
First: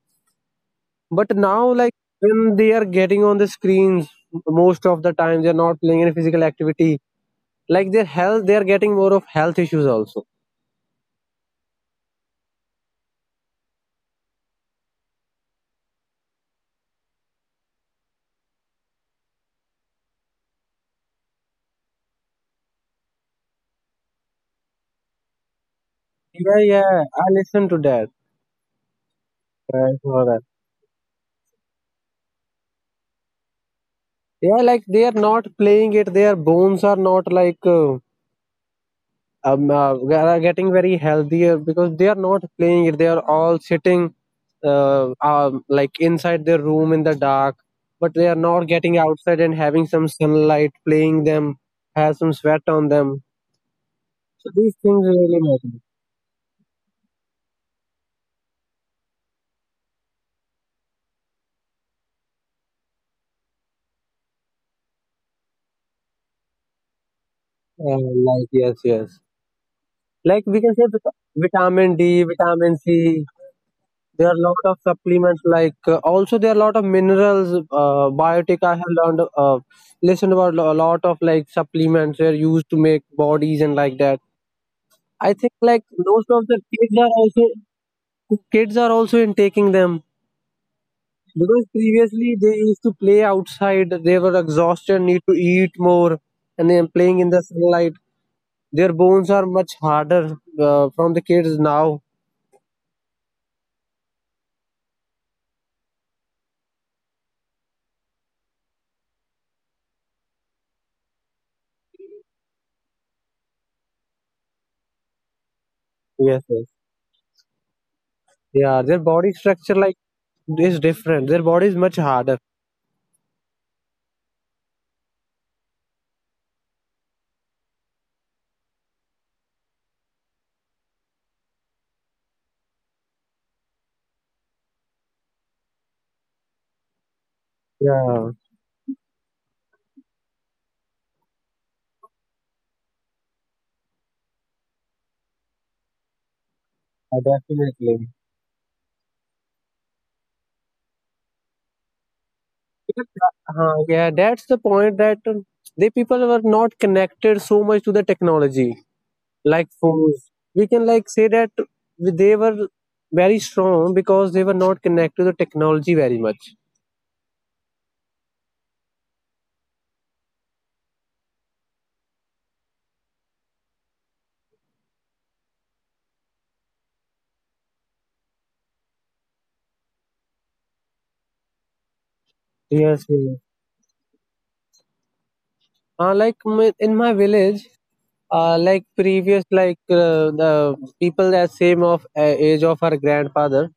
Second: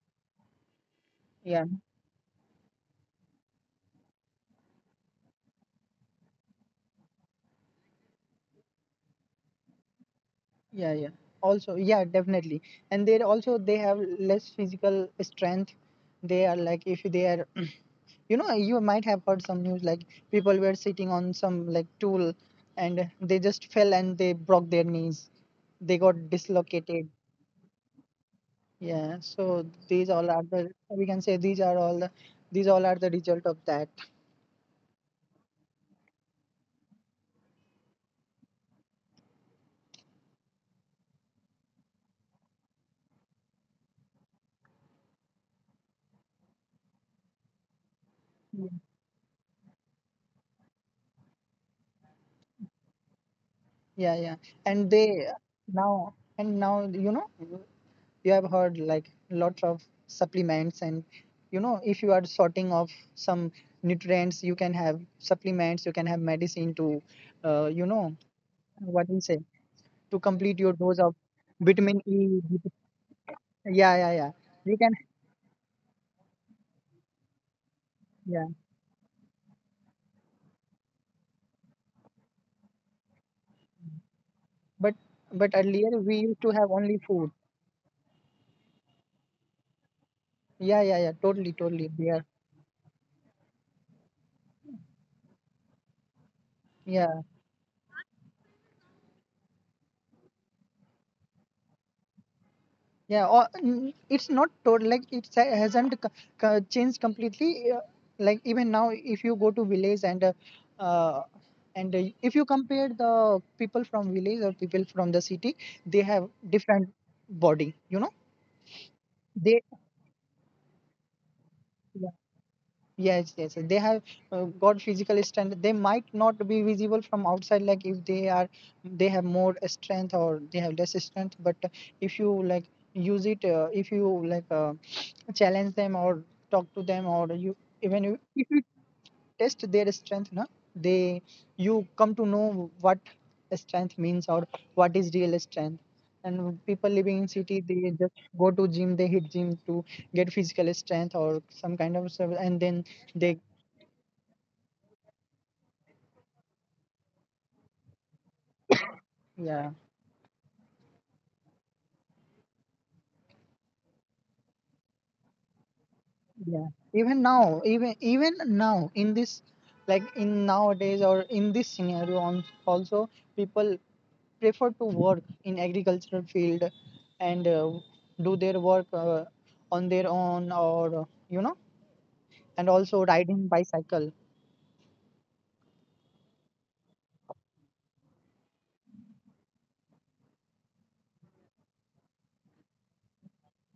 Speaker 2: But
Speaker 1: Yeah,
Speaker 2: now, like when they are getting on the screens, most of the time they're not playing any physical activity, like their health, they are getting more of health issues also.
Speaker 1: yeah, yeah. Also, yeah, definitely. And they also they have less physical strength. They are like if they are you know, you might have heard some news like people were sitting on some like tool and they just fell and they broke their knees. They got
Speaker 2: Yeah,
Speaker 1: dislocated.
Speaker 2: yeah, I listen to that.
Speaker 1: Yeah, so
Speaker 2: Right,
Speaker 1: these all
Speaker 2: all
Speaker 1: are
Speaker 2: right.
Speaker 1: the we can say these are all the these all are the result of that.
Speaker 2: Yeah, like they are not playing it. Their bones are not like they are getting very healthier because they are not playing it. They are all sitting like inside their room in the dark, but they are not getting outside and having some sunlight playing them, have some sweat on them.
Speaker 1: Yeah, yeah.
Speaker 2: So these
Speaker 1: And
Speaker 2: things
Speaker 1: they
Speaker 2: really matter.
Speaker 1: Now and now, you know, you have heard like lots of supplements and, you know, if you are sorting of some nutrients, you can have supplements, you can have medicine to you
Speaker 2: Uh,
Speaker 1: know
Speaker 2: like yes,
Speaker 1: what
Speaker 2: yes.
Speaker 1: we say, to
Speaker 2: Like
Speaker 1: complete
Speaker 2: we
Speaker 1: your
Speaker 2: can say
Speaker 1: dose
Speaker 2: vit-
Speaker 1: of
Speaker 2: vitamin
Speaker 1: vitamin
Speaker 2: D,
Speaker 1: E. vit-
Speaker 2: vitamin C.
Speaker 1: Yeah, yeah,
Speaker 2: There
Speaker 1: yeah.
Speaker 2: are a lot of
Speaker 1: You can
Speaker 2: supplements like also there are a lot of minerals,
Speaker 1: yeah.
Speaker 2: biotic. I have learned, listened about a lot of like supplements they're used to make bodies and like that.
Speaker 1: But
Speaker 2: I
Speaker 1: but
Speaker 2: think like
Speaker 1: earlier we
Speaker 2: most
Speaker 1: used
Speaker 2: of
Speaker 1: to
Speaker 2: the
Speaker 1: have only food.
Speaker 2: kids are also in taking them
Speaker 1: Yeah, yeah, yeah. Totally,
Speaker 2: because
Speaker 1: totally. Yeah.
Speaker 2: previously they used to play outside. They were exhausted, need to eat more, and they are playing
Speaker 1: Yeah,
Speaker 2: in the sunlight. Their bones are much harder from the kids now.
Speaker 1: yeah, or it's not total like it hasn't changed completely. Like even now, if you go to village and uh, if you compare the people from village or people from the city, they have
Speaker 2: Yes, yes,
Speaker 1: different body. You know,
Speaker 2: yeah. Their body
Speaker 1: they
Speaker 2: structure like is different. Their body is much harder.
Speaker 1: yes, yes, yes. They have got physical strength. They might not be visible from outside, like if they are, they have more strength or they have less strength. But if you like if you challenge them or talk to them, or you even you,
Speaker 2: Yeah,
Speaker 1: if you test their strength na, they you come to know what strength means or what is real strength. And people living in city, they
Speaker 2: definitely.
Speaker 1: just go to gym. They hit gym to get physical strength or some kind of service. And then
Speaker 2: Because,
Speaker 1: they
Speaker 2: yeah, that's the point that the people were not connected so much to the technology like
Speaker 1: yeah,
Speaker 2: phones. We can like say that they were very strong because they were not connected to the technology very much.
Speaker 1: yeah, even now even now in this like in nowadays or in this scenario on also people prefer to work in agricultural field and do their work on their own, or you know, and also
Speaker 2: Yes, yes.
Speaker 1: riding bicycle.
Speaker 2: Like my, in my village, like previous like the people that same of age of our grandfather,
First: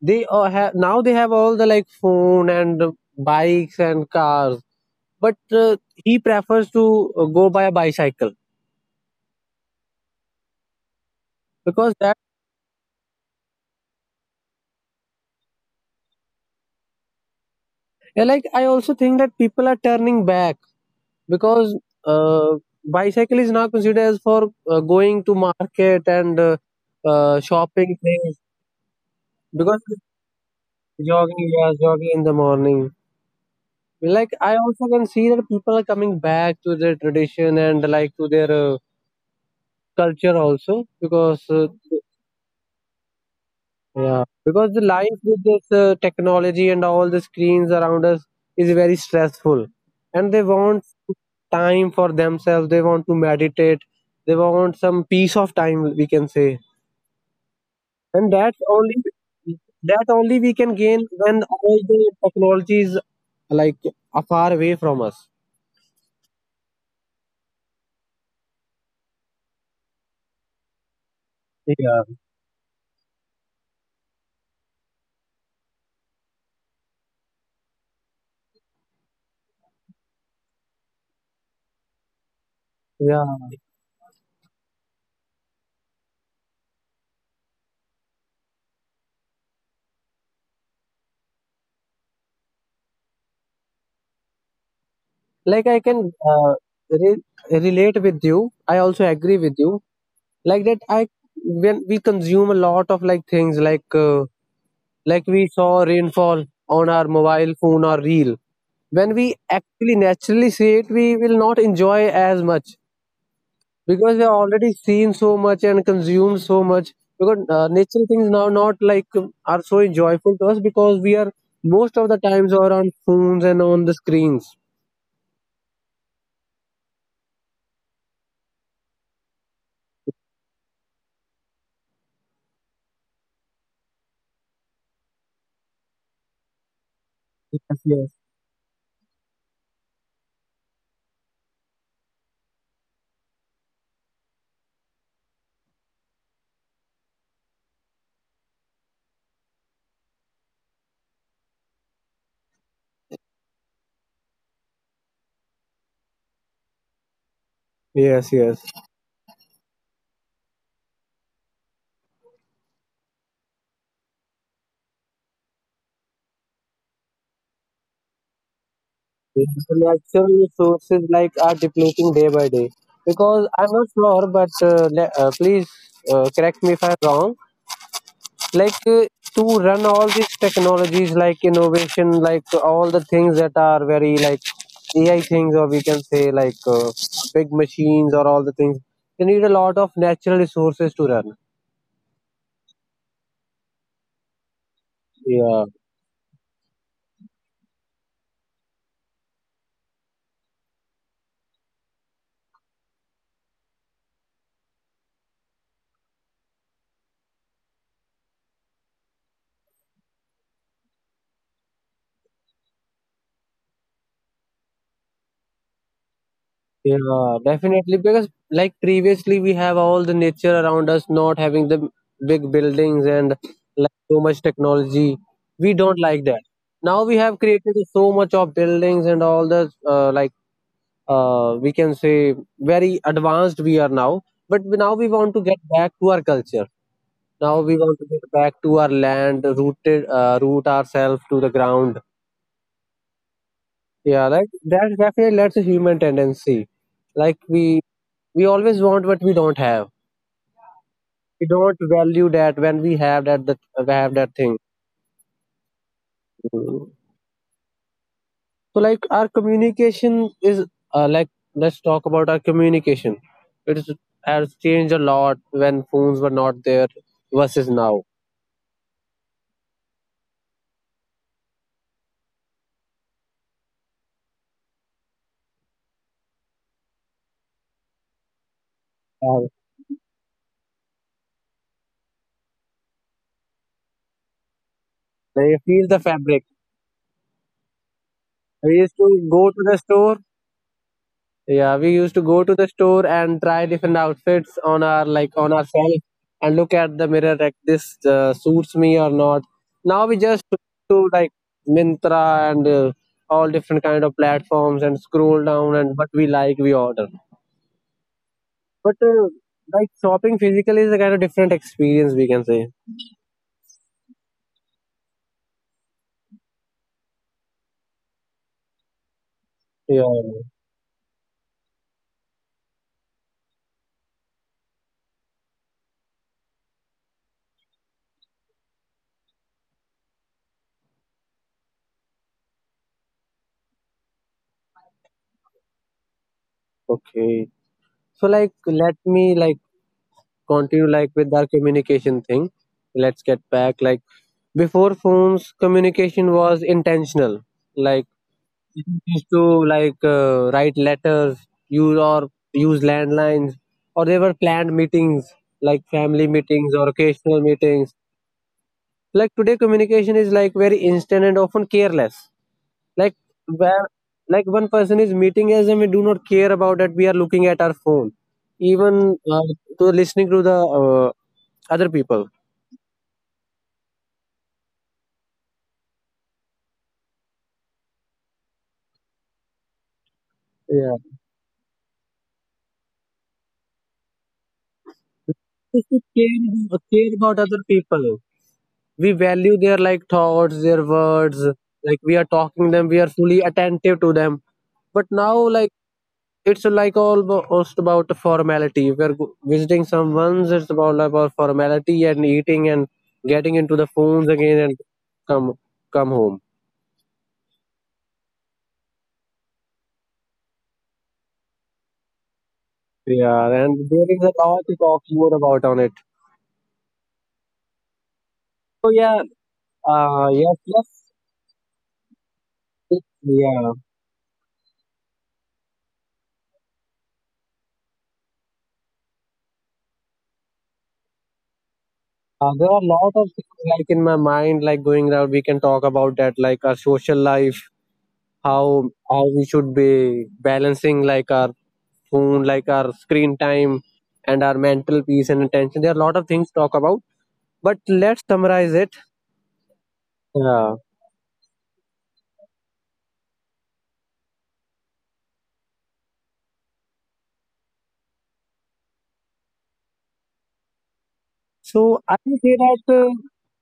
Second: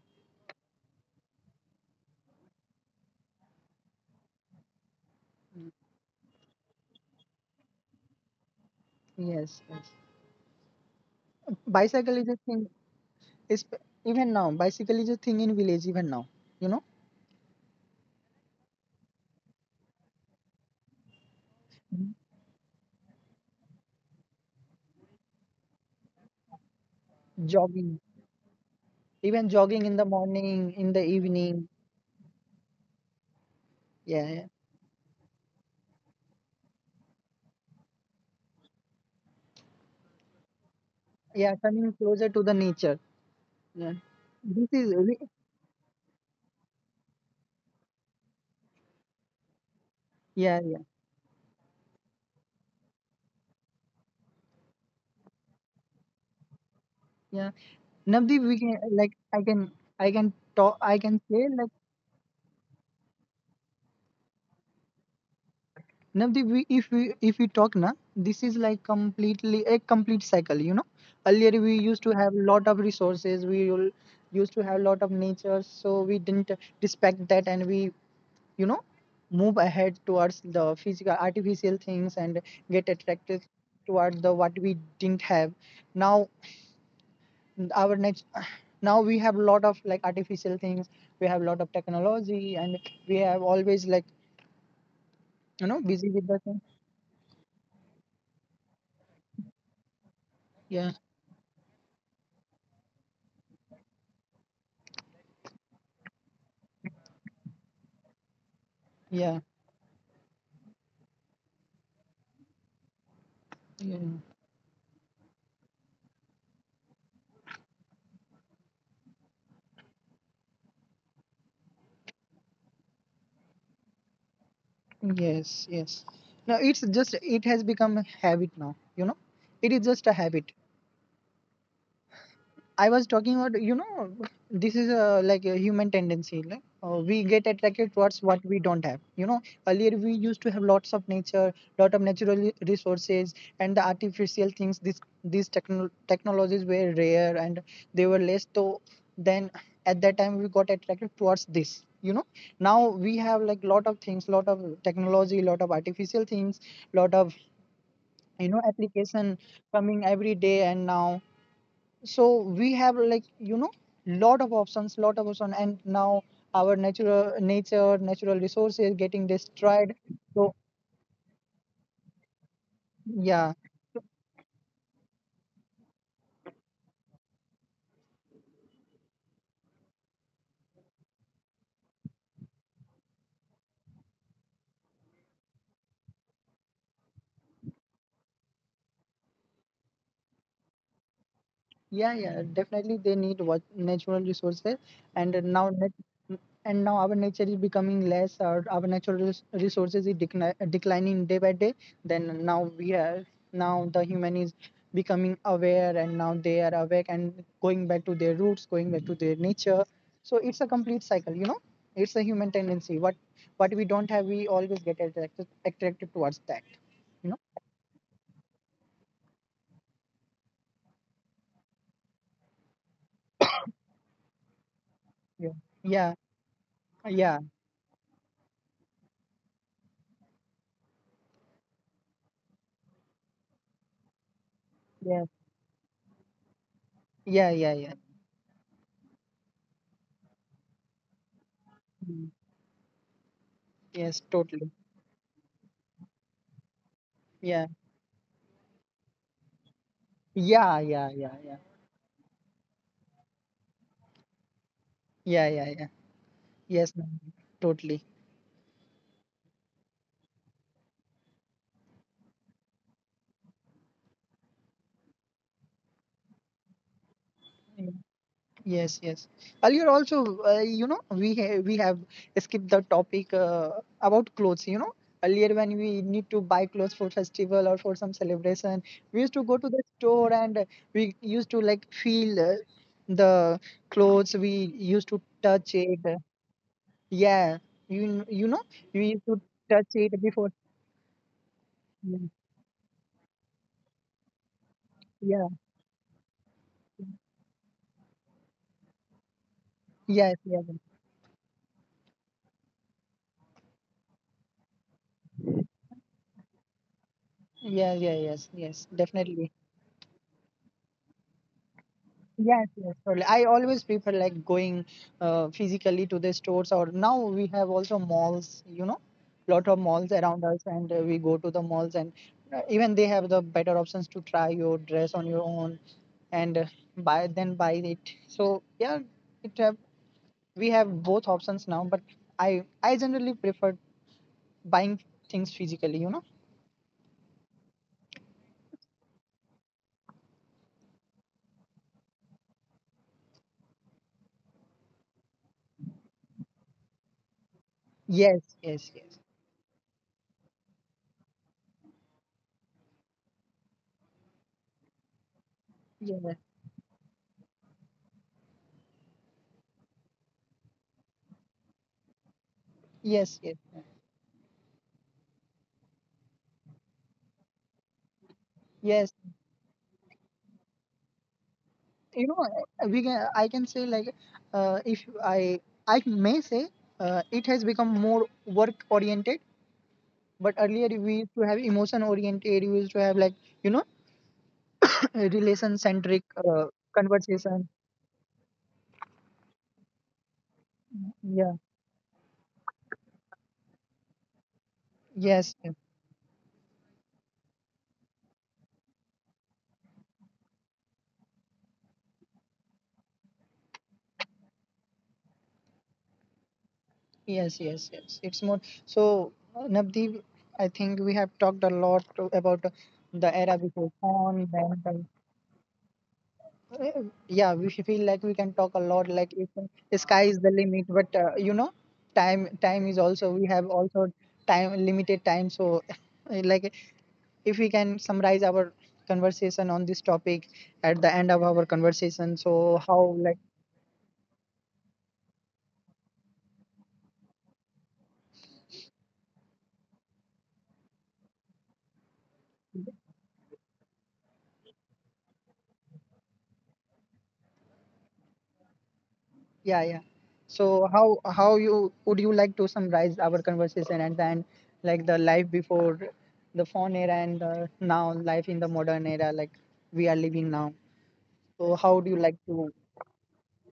Speaker 2: they all have now they have all the like phone and bikes and cars but he prefers to go by a bicycle
Speaker 1: Yes, yes,
Speaker 2: because
Speaker 1: bicycle
Speaker 2: that
Speaker 1: is a thing is even now. Bicycle is a thing in village even now, you know.
Speaker 2: yeah, like I also think that people are turning back because
Speaker 1: Mhm.
Speaker 2: uh, bicycle is now considered as for going to market and shopping
Speaker 1: Jogging,
Speaker 2: things
Speaker 1: even
Speaker 2: because
Speaker 1: jogging in the morning, in the
Speaker 2: jogging,
Speaker 1: evening.
Speaker 2: yeah, jogging in the morning.
Speaker 1: Yeah,
Speaker 2: Like
Speaker 1: yeah,
Speaker 2: I also can see that people are coming back to their tradition and like to their culture also because
Speaker 1: yeah, coming closer to the nature. Yeah,
Speaker 2: yeah,
Speaker 1: this
Speaker 2: because the
Speaker 1: is
Speaker 2: life
Speaker 1: really-
Speaker 2: with this technology and all the screens around us is very stressful, and they
Speaker 1: yeah, yeah,
Speaker 2: want time for themselves. They want to meditate. They want some peace of time, we can say,
Speaker 1: yeah.
Speaker 2: and
Speaker 1: Navdeep, we can like
Speaker 2: that
Speaker 1: I can
Speaker 2: only we can
Speaker 1: talk, I
Speaker 2: gain
Speaker 1: can say
Speaker 2: when
Speaker 1: like
Speaker 2: all the technology is like far away from us.
Speaker 1: Navdeep, we, if we talk na, this is like complete cycle. You know, earlier we
Speaker 2: Yeah,
Speaker 1: used to have lot of resources. We will- used to have lot of nature, so we didn't respect that, and we you know move ahead towards the physical artificial things and get
Speaker 2: yeah.
Speaker 1: attracted towards the what we didn't have. Now our next now we have lot of like artificial things. We have lot of technology, and we have always like you
Speaker 2: Like
Speaker 1: know
Speaker 2: I
Speaker 1: busy
Speaker 2: can
Speaker 1: with the thing.
Speaker 2: re- relate with you. I also agree with you like that
Speaker 1: Yeah,
Speaker 2: I when we consume a lot of like things like we saw rainfall on our mobile phone or reel when we
Speaker 1: yeah,
Speaker 2: actually naturally see it we will not enjoy as much
Speaker 1: yeah.
Speaker 2: because we have already seen so much and consumed so much. Because natural things now not like are so joyful to us because we are most of the times are on phones and on the screens.
Speaker 1: Yes, yes. Now it's just it has become a habit now, you know. It is just a habit. I was talking about, you know, this is like a human tendency. Like, we get
Speaker 2: Yes,
Speaker 1: attracted
Speaker 2: yes,
Speaker 1: towards what we don't have. You know, earlier we used to have lots of nature, lot of natural resources, and the artificial things. This these techno- technologies were rare and they were less. So then, at that time, we got attracted towards this. You know, now we have like lot of things, lot of technology, lot of artificial things, lot of
Speaker 2: yes,
Speaker 1: you know
Speaker 2: yes.
Speaker 1: application coming every day, and now so we have like you know lot of options, lot of options, and now our natural resources getting
Speaker 2: The
Speaker 1: destroyed.
Speaker 2: natural
Speaker 1: So
Speaker 2: resources like are depleting day by day because
Speaker 1: yeah,
Speaker 2: I'm not sure but please correct me if I'm wrong. Like to run all these technologies like innovation like all the things that are very like ai things or we can say like big machines or all the things, they need a lot of natural resources to run.
Speaker 1: yeah, yeah, definitely they need what natural resources, and
Speaker 2: Yeah.
Speaker 1: now net, and now our nature is becoming less, or our natural resources is declining day by day. Then now we are Now the human is becoming aware, and now they are awake and going back to their roots, going back to their nature. So it's a complete cycle, you know. It's a human tendency. What we don't have, we always get attracted towards that, you
Speaker 2: Yeah,
Speaker 1: know.
Speaker 2: definitely. Because like previously we have all the nature around us, not having the big buildings and like so much technology.
Speaker 1: Yeah,
Speaker 2: We don't
Speaker 1: yeah,
Speaker 2: like that. Now we
Speaker 1: yeah,
Speaker 2: have created so much of buildings and all the like we can say very advanced we are now. But now we want to get back to our culture.
Speaker 1: yeah,
Speaker 2: Now
Speaker 1: yeah,
Speaker 2: we
Speaker 1: yeah,
Speaker 2: want to get back to our land, rooted, root ourselves to the ground.
Speaker 1: yeah. Yes,
Speaker 2: Yeah, like
Speaker 1: totally.
Speaker 2: that definitely that's a human tendency. Like
Speaker 1: Yeah.
Speaker 2: we always want what we don't have.
Speaker 1: Yeah, yeah, yeah,
Speaker 2: We
Speaker 1: yeah.
Speaker 2: don't value that when we have that we have that thing.
Speaker 1: Yeah, yeah, yeah. Yes,
Speaker 2: Mhm.
Speaker 1: Nandini, totally.
Speaker 2: So like our communication is like let's talk about our communication. It is, has changed a lot when phones were not there versus
Speaker 1: Mm.
Speaker 2: now.
Speaker 1: Yes, yes. Earlier also, you know, we have skipped the topic about clothes, you know. Earlier when we need to buy clothes for festival or for some celebration, we used to
Speaker 2: Uh,
Speaker 1: go to the store and we used to like feel the clothes. We used to
Speaker 2: Now
Speaker 1: touch
Speaker 2: feel the
Speaker 1: it.
Speaker 2: fabric.
Speaker 1: Yeah, you know,
Speaker 2: I used
Speaker 1: we
Speaker 2: to
Speaker 1: used to
Speaker 2: go to the
Speaker 1: touch it
Speaker 2: store.
Speaker 1: before.
Speaker 2: Yeah, we used
Speaker 1: Yeah,
Speaker 2: to go to the store and try different outfits on our like
Speaker 1: yeah,
Speaker 2: on ourselves and look at the mirror like this suits me or not. Now we
Speaker 1: yes,
Speaker 2: just
Speaker 1: yes.
Speaker 2: do like Mintra and all different kind of platforms and scroll down and what we like we order.
Speaker 1: Yeah, yeah, yes, yes,
Speaker 2: But
Speaker 1: definitely.
Speaker 2: like shopping physically is a kind of different experience we can
Speaker 1: Yes,
Speaker 2: say.
Speaker 1: yes, totally. I always prefer like going physically to the stores, or now we have also malls, you know, lot of malls
Speaker 2: Yeah.
Speaker 1: around us, and we go to the malls, and even they have the better options to try your dress on your own and buy it. So yeah, it have we have both options now, but I generally prefer buying things physically, you know.
Speaker 2: Okay. So like let me like continue like with our communication thing. Let's get back like before phones communication was intentional, like
Speaker 1: Yes, yes,
Speaker 2: people
Speaker 1: yes.
Speaker 2: used to like write letters, use or use landlines or they were planned meetings like family
Speaker 1: Yeah.
Speaker 2: meetings or occasional meetings. Like today communication is like very instant and often careless, like
Speaker 1: Yes, yes.
Speaker 2: where like one person is meeting us and we do not care about that we are looking at our phone,
Speaker 1: Yes,
Speaker 2: even to listening to the other people.
Speaker 1: you know, we can say like if I I may say it has become more work oriented, but earlier
Speaker 2: Yeah.
Speaker 1: we used to have emotion oriented. We used to have like you know relation
Speaker 2: Just to
Speaker 1: centric
Speaker 2: care, care about other
Speaker 1: conversation.
Speaker 2: people. We value their like thoughts, their words.
Speaker 1: Yeah,
Speaker 2: Like we are talking them, we are fully attentive to them. But now,
Speaker 1: yes, yes,
Speaker 2: like it's like almost about a formality. If we're go- Visiting someone's, it's about like, about formality and eating and getting into the phones again and come come home.
Speaker 1: yes, yes, yes. It's more so Navdeep, I think we have talked a lot about the era
Speaker 2: Yeah,
Speaker 1: before
Speaker 2: and there is a
Speaker 1: phone
Speaker 2: lot
Speaker 1: then
Speaker 2: to
Speaker 1: the
Speaker 2: talk more about on it.
Speaker 1: Uh, yeah we feel like we can talk a
Speaker 2: So
Speaker 1: lot
Speaker 2: yeah,
Speaker 1: like if the sky is the
Speaker 2: yes,
Speaker 1: limit,
Speaker 2: yes,
Speaker 1: but you know time is also we have
Speaker 2: yeah.
Speaker 1: also time limited time so like if we can summarize our conversation on this topic at the end of our conversation.
Speaker 2: There
Speaker 1: So
Speaker 2: are a
Speaker 1: how
Speaker 2: lot of
Speaker 1: like
Speaker 2: things like in my mind, like going around. We can talk about that, like our social life, how we should be balancing like our phone, like our screen time, and our mental peace and attention. There are a lot of things to talk about, but let's summarize it.
Speaker 1: yeah, yeah,
Speaker 2: Yeah.
Speaker 1: so how you would you like to summarize our conversation and then like the life before the phone era and now life in the modern era like we are living now. So how do
Speaker 2: So
Speaker 1: you
Speaker 2: I
Speaker 1: like
Speaker 2: will say
Speaker 1: to
Speaker 2: that,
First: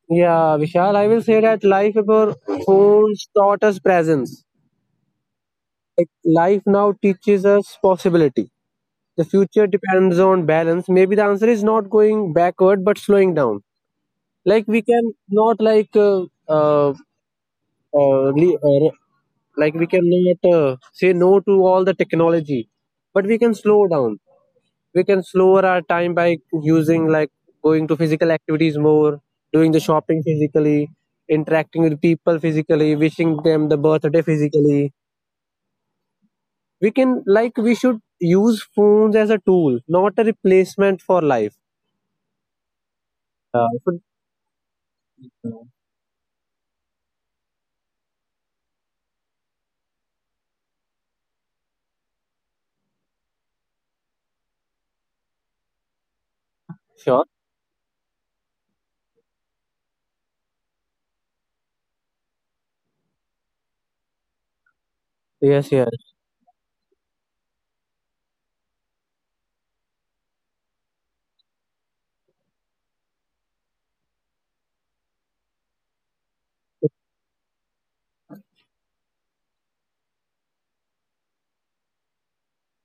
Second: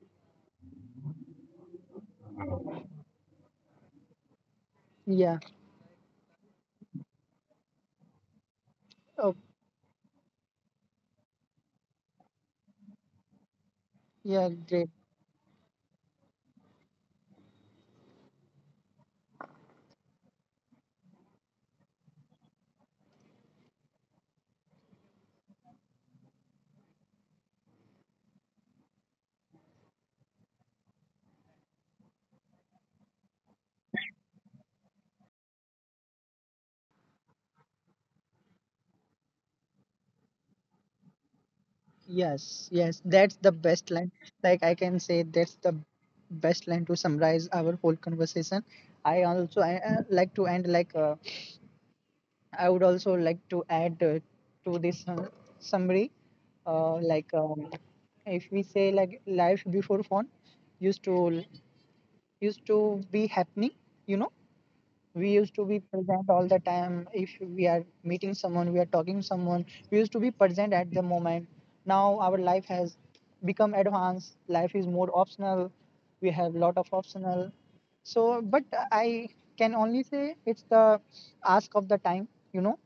Speaker 2: yeah, Vishal, I will say that life before phones taught us presence.
Speaker 1: yeah.
Speaker 2: Like life now teaches us possibility. The
Speaker 1: Oh,
Speaker 2: future depends on balance. Maybe the answer is not going backward but slowing down.
Speaker 1: yeah,
Speaker 2: Like we
Speaker 1: great.
Speaker 2: can not like uh, uh, re- uh, like we cannot say no to all the technology, but we can slow down. We can slower our time by using like going to physical activities more, doing the shopping physically, interacting with people physically, wishing them the birthday physically. We can like we should use phones as a tool, not a replacement for life.
Speaker 1: Yes, yes, that's the
Speaker 2: uh,
Speaker 1: best
Speaker 2: so
Speaker 1: line. Like I can say that's the best line to summarize our whole conversation. I like to end like I would also like to add to this summary, uh,
Speaker 2: sure.
Speaker 1: like um, if we say like life before phone used to used to be happening, you know, we used to
Speaker 2: Yes,
Speaker 1: be
Speaker 2: yes,
Speaker 1: present all the time. If we are meeting someone, we are talking someone, we used to be present at the moment. Now our life has become advanced. Life is more optional. We have lot of optional, so but I can only say it's the ask of the time, you know.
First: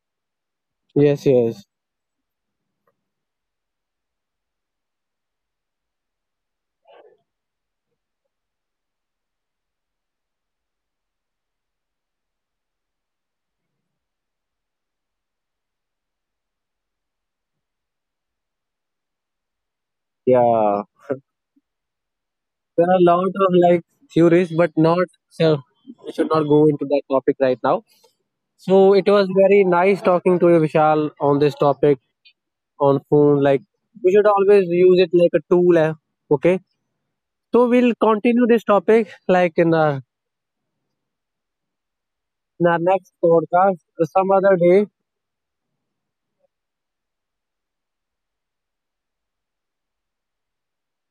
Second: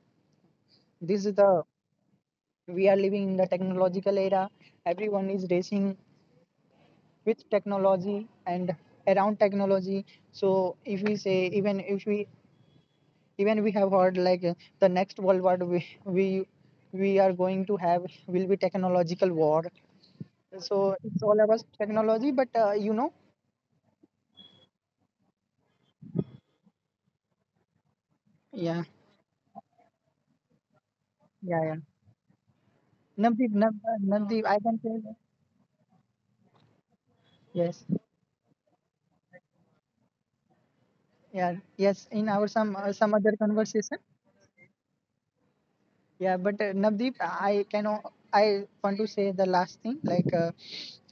Speaker 1: This
Speaker 2: yes,
Speaker 1: is the
Speaker 2: yes.
Speaker 1: we are living in the technological era. Everyone is racing with technology and around technology. So if we say even if we even we have heard like the next world war we are going to have will be technological war.
Speaker 2: Yeah.
Speaker 1: So it's all about technology, but
Speaker 2: There are
Speaker 1: you
Speaker 2: a
Speaker 1: know,
Speaker 2: lot of like theories, but not so we should not go into that topic right now.
Speaker 1: yeah,
Speaker 2: So it was very nice talking to you, Vishal, on this
Speaker 1: yeah, yeah.
Speaker 2: topic on phone.
Speaker 1: Navdeep,
Speaker 2: Like we should
Speaker 1: Navdeep,
Speaker 2: always
Speaker 1: I can
Speaker 2: use
Speaker 1: say
Speaker 2: it
Speaker 1: that-
Speaker 2: like a tool. Eh, okay. So
Speaker 1: yes,
Speaker 2: we'll continue this topic like
Speaker 1: yeah, yes. In our
Speaker 2: in our next
Speaker 1: some other
Speaker 2: podcast
Speaker 1: conversation.
Speaker 2: or some other day.
Speaker 1: Yeah, but Navdeep, I want to say the last thing like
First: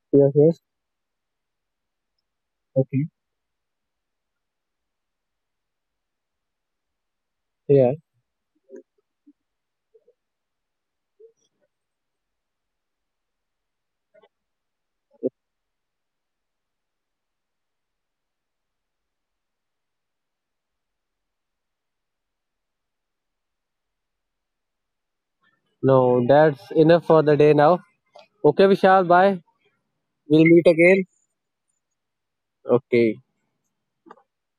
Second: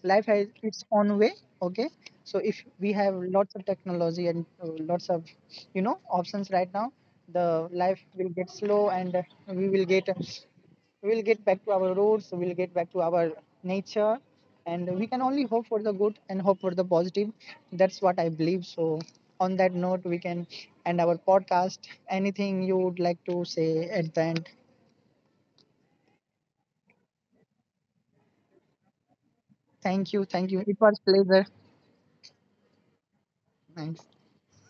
Speaker 1: life
Speaker 2: Yes,
Speaker 1: has
Speaker 2: yes.
Speaker 1: its own way. Okay, so if we
Speaker 2: Okay.
Speaker 1: have lots of technology and lots of you know options right now, the
Speaker 2: Yeah.
Speaker 1: life will get slow, and we will get we will get back to our roots. We will get back to our nature, and we can only hope for the good and hope for the positive. That's what I believe. So on that note, we can end our podcast. Anything you would like to say at the end?
Speaker 2: No, that's enough for the day now. Okay, Vishal, bye.
Speaker 1: Thank you.
Speaker 2: We'll
Speaker 1: Thank
Speaker 2: meet
Speaker 1: you. It
Speaker 2: again.
Speaker 1: was pleasure.
Speaker 2: Okay.
Speaker 1: Thanks.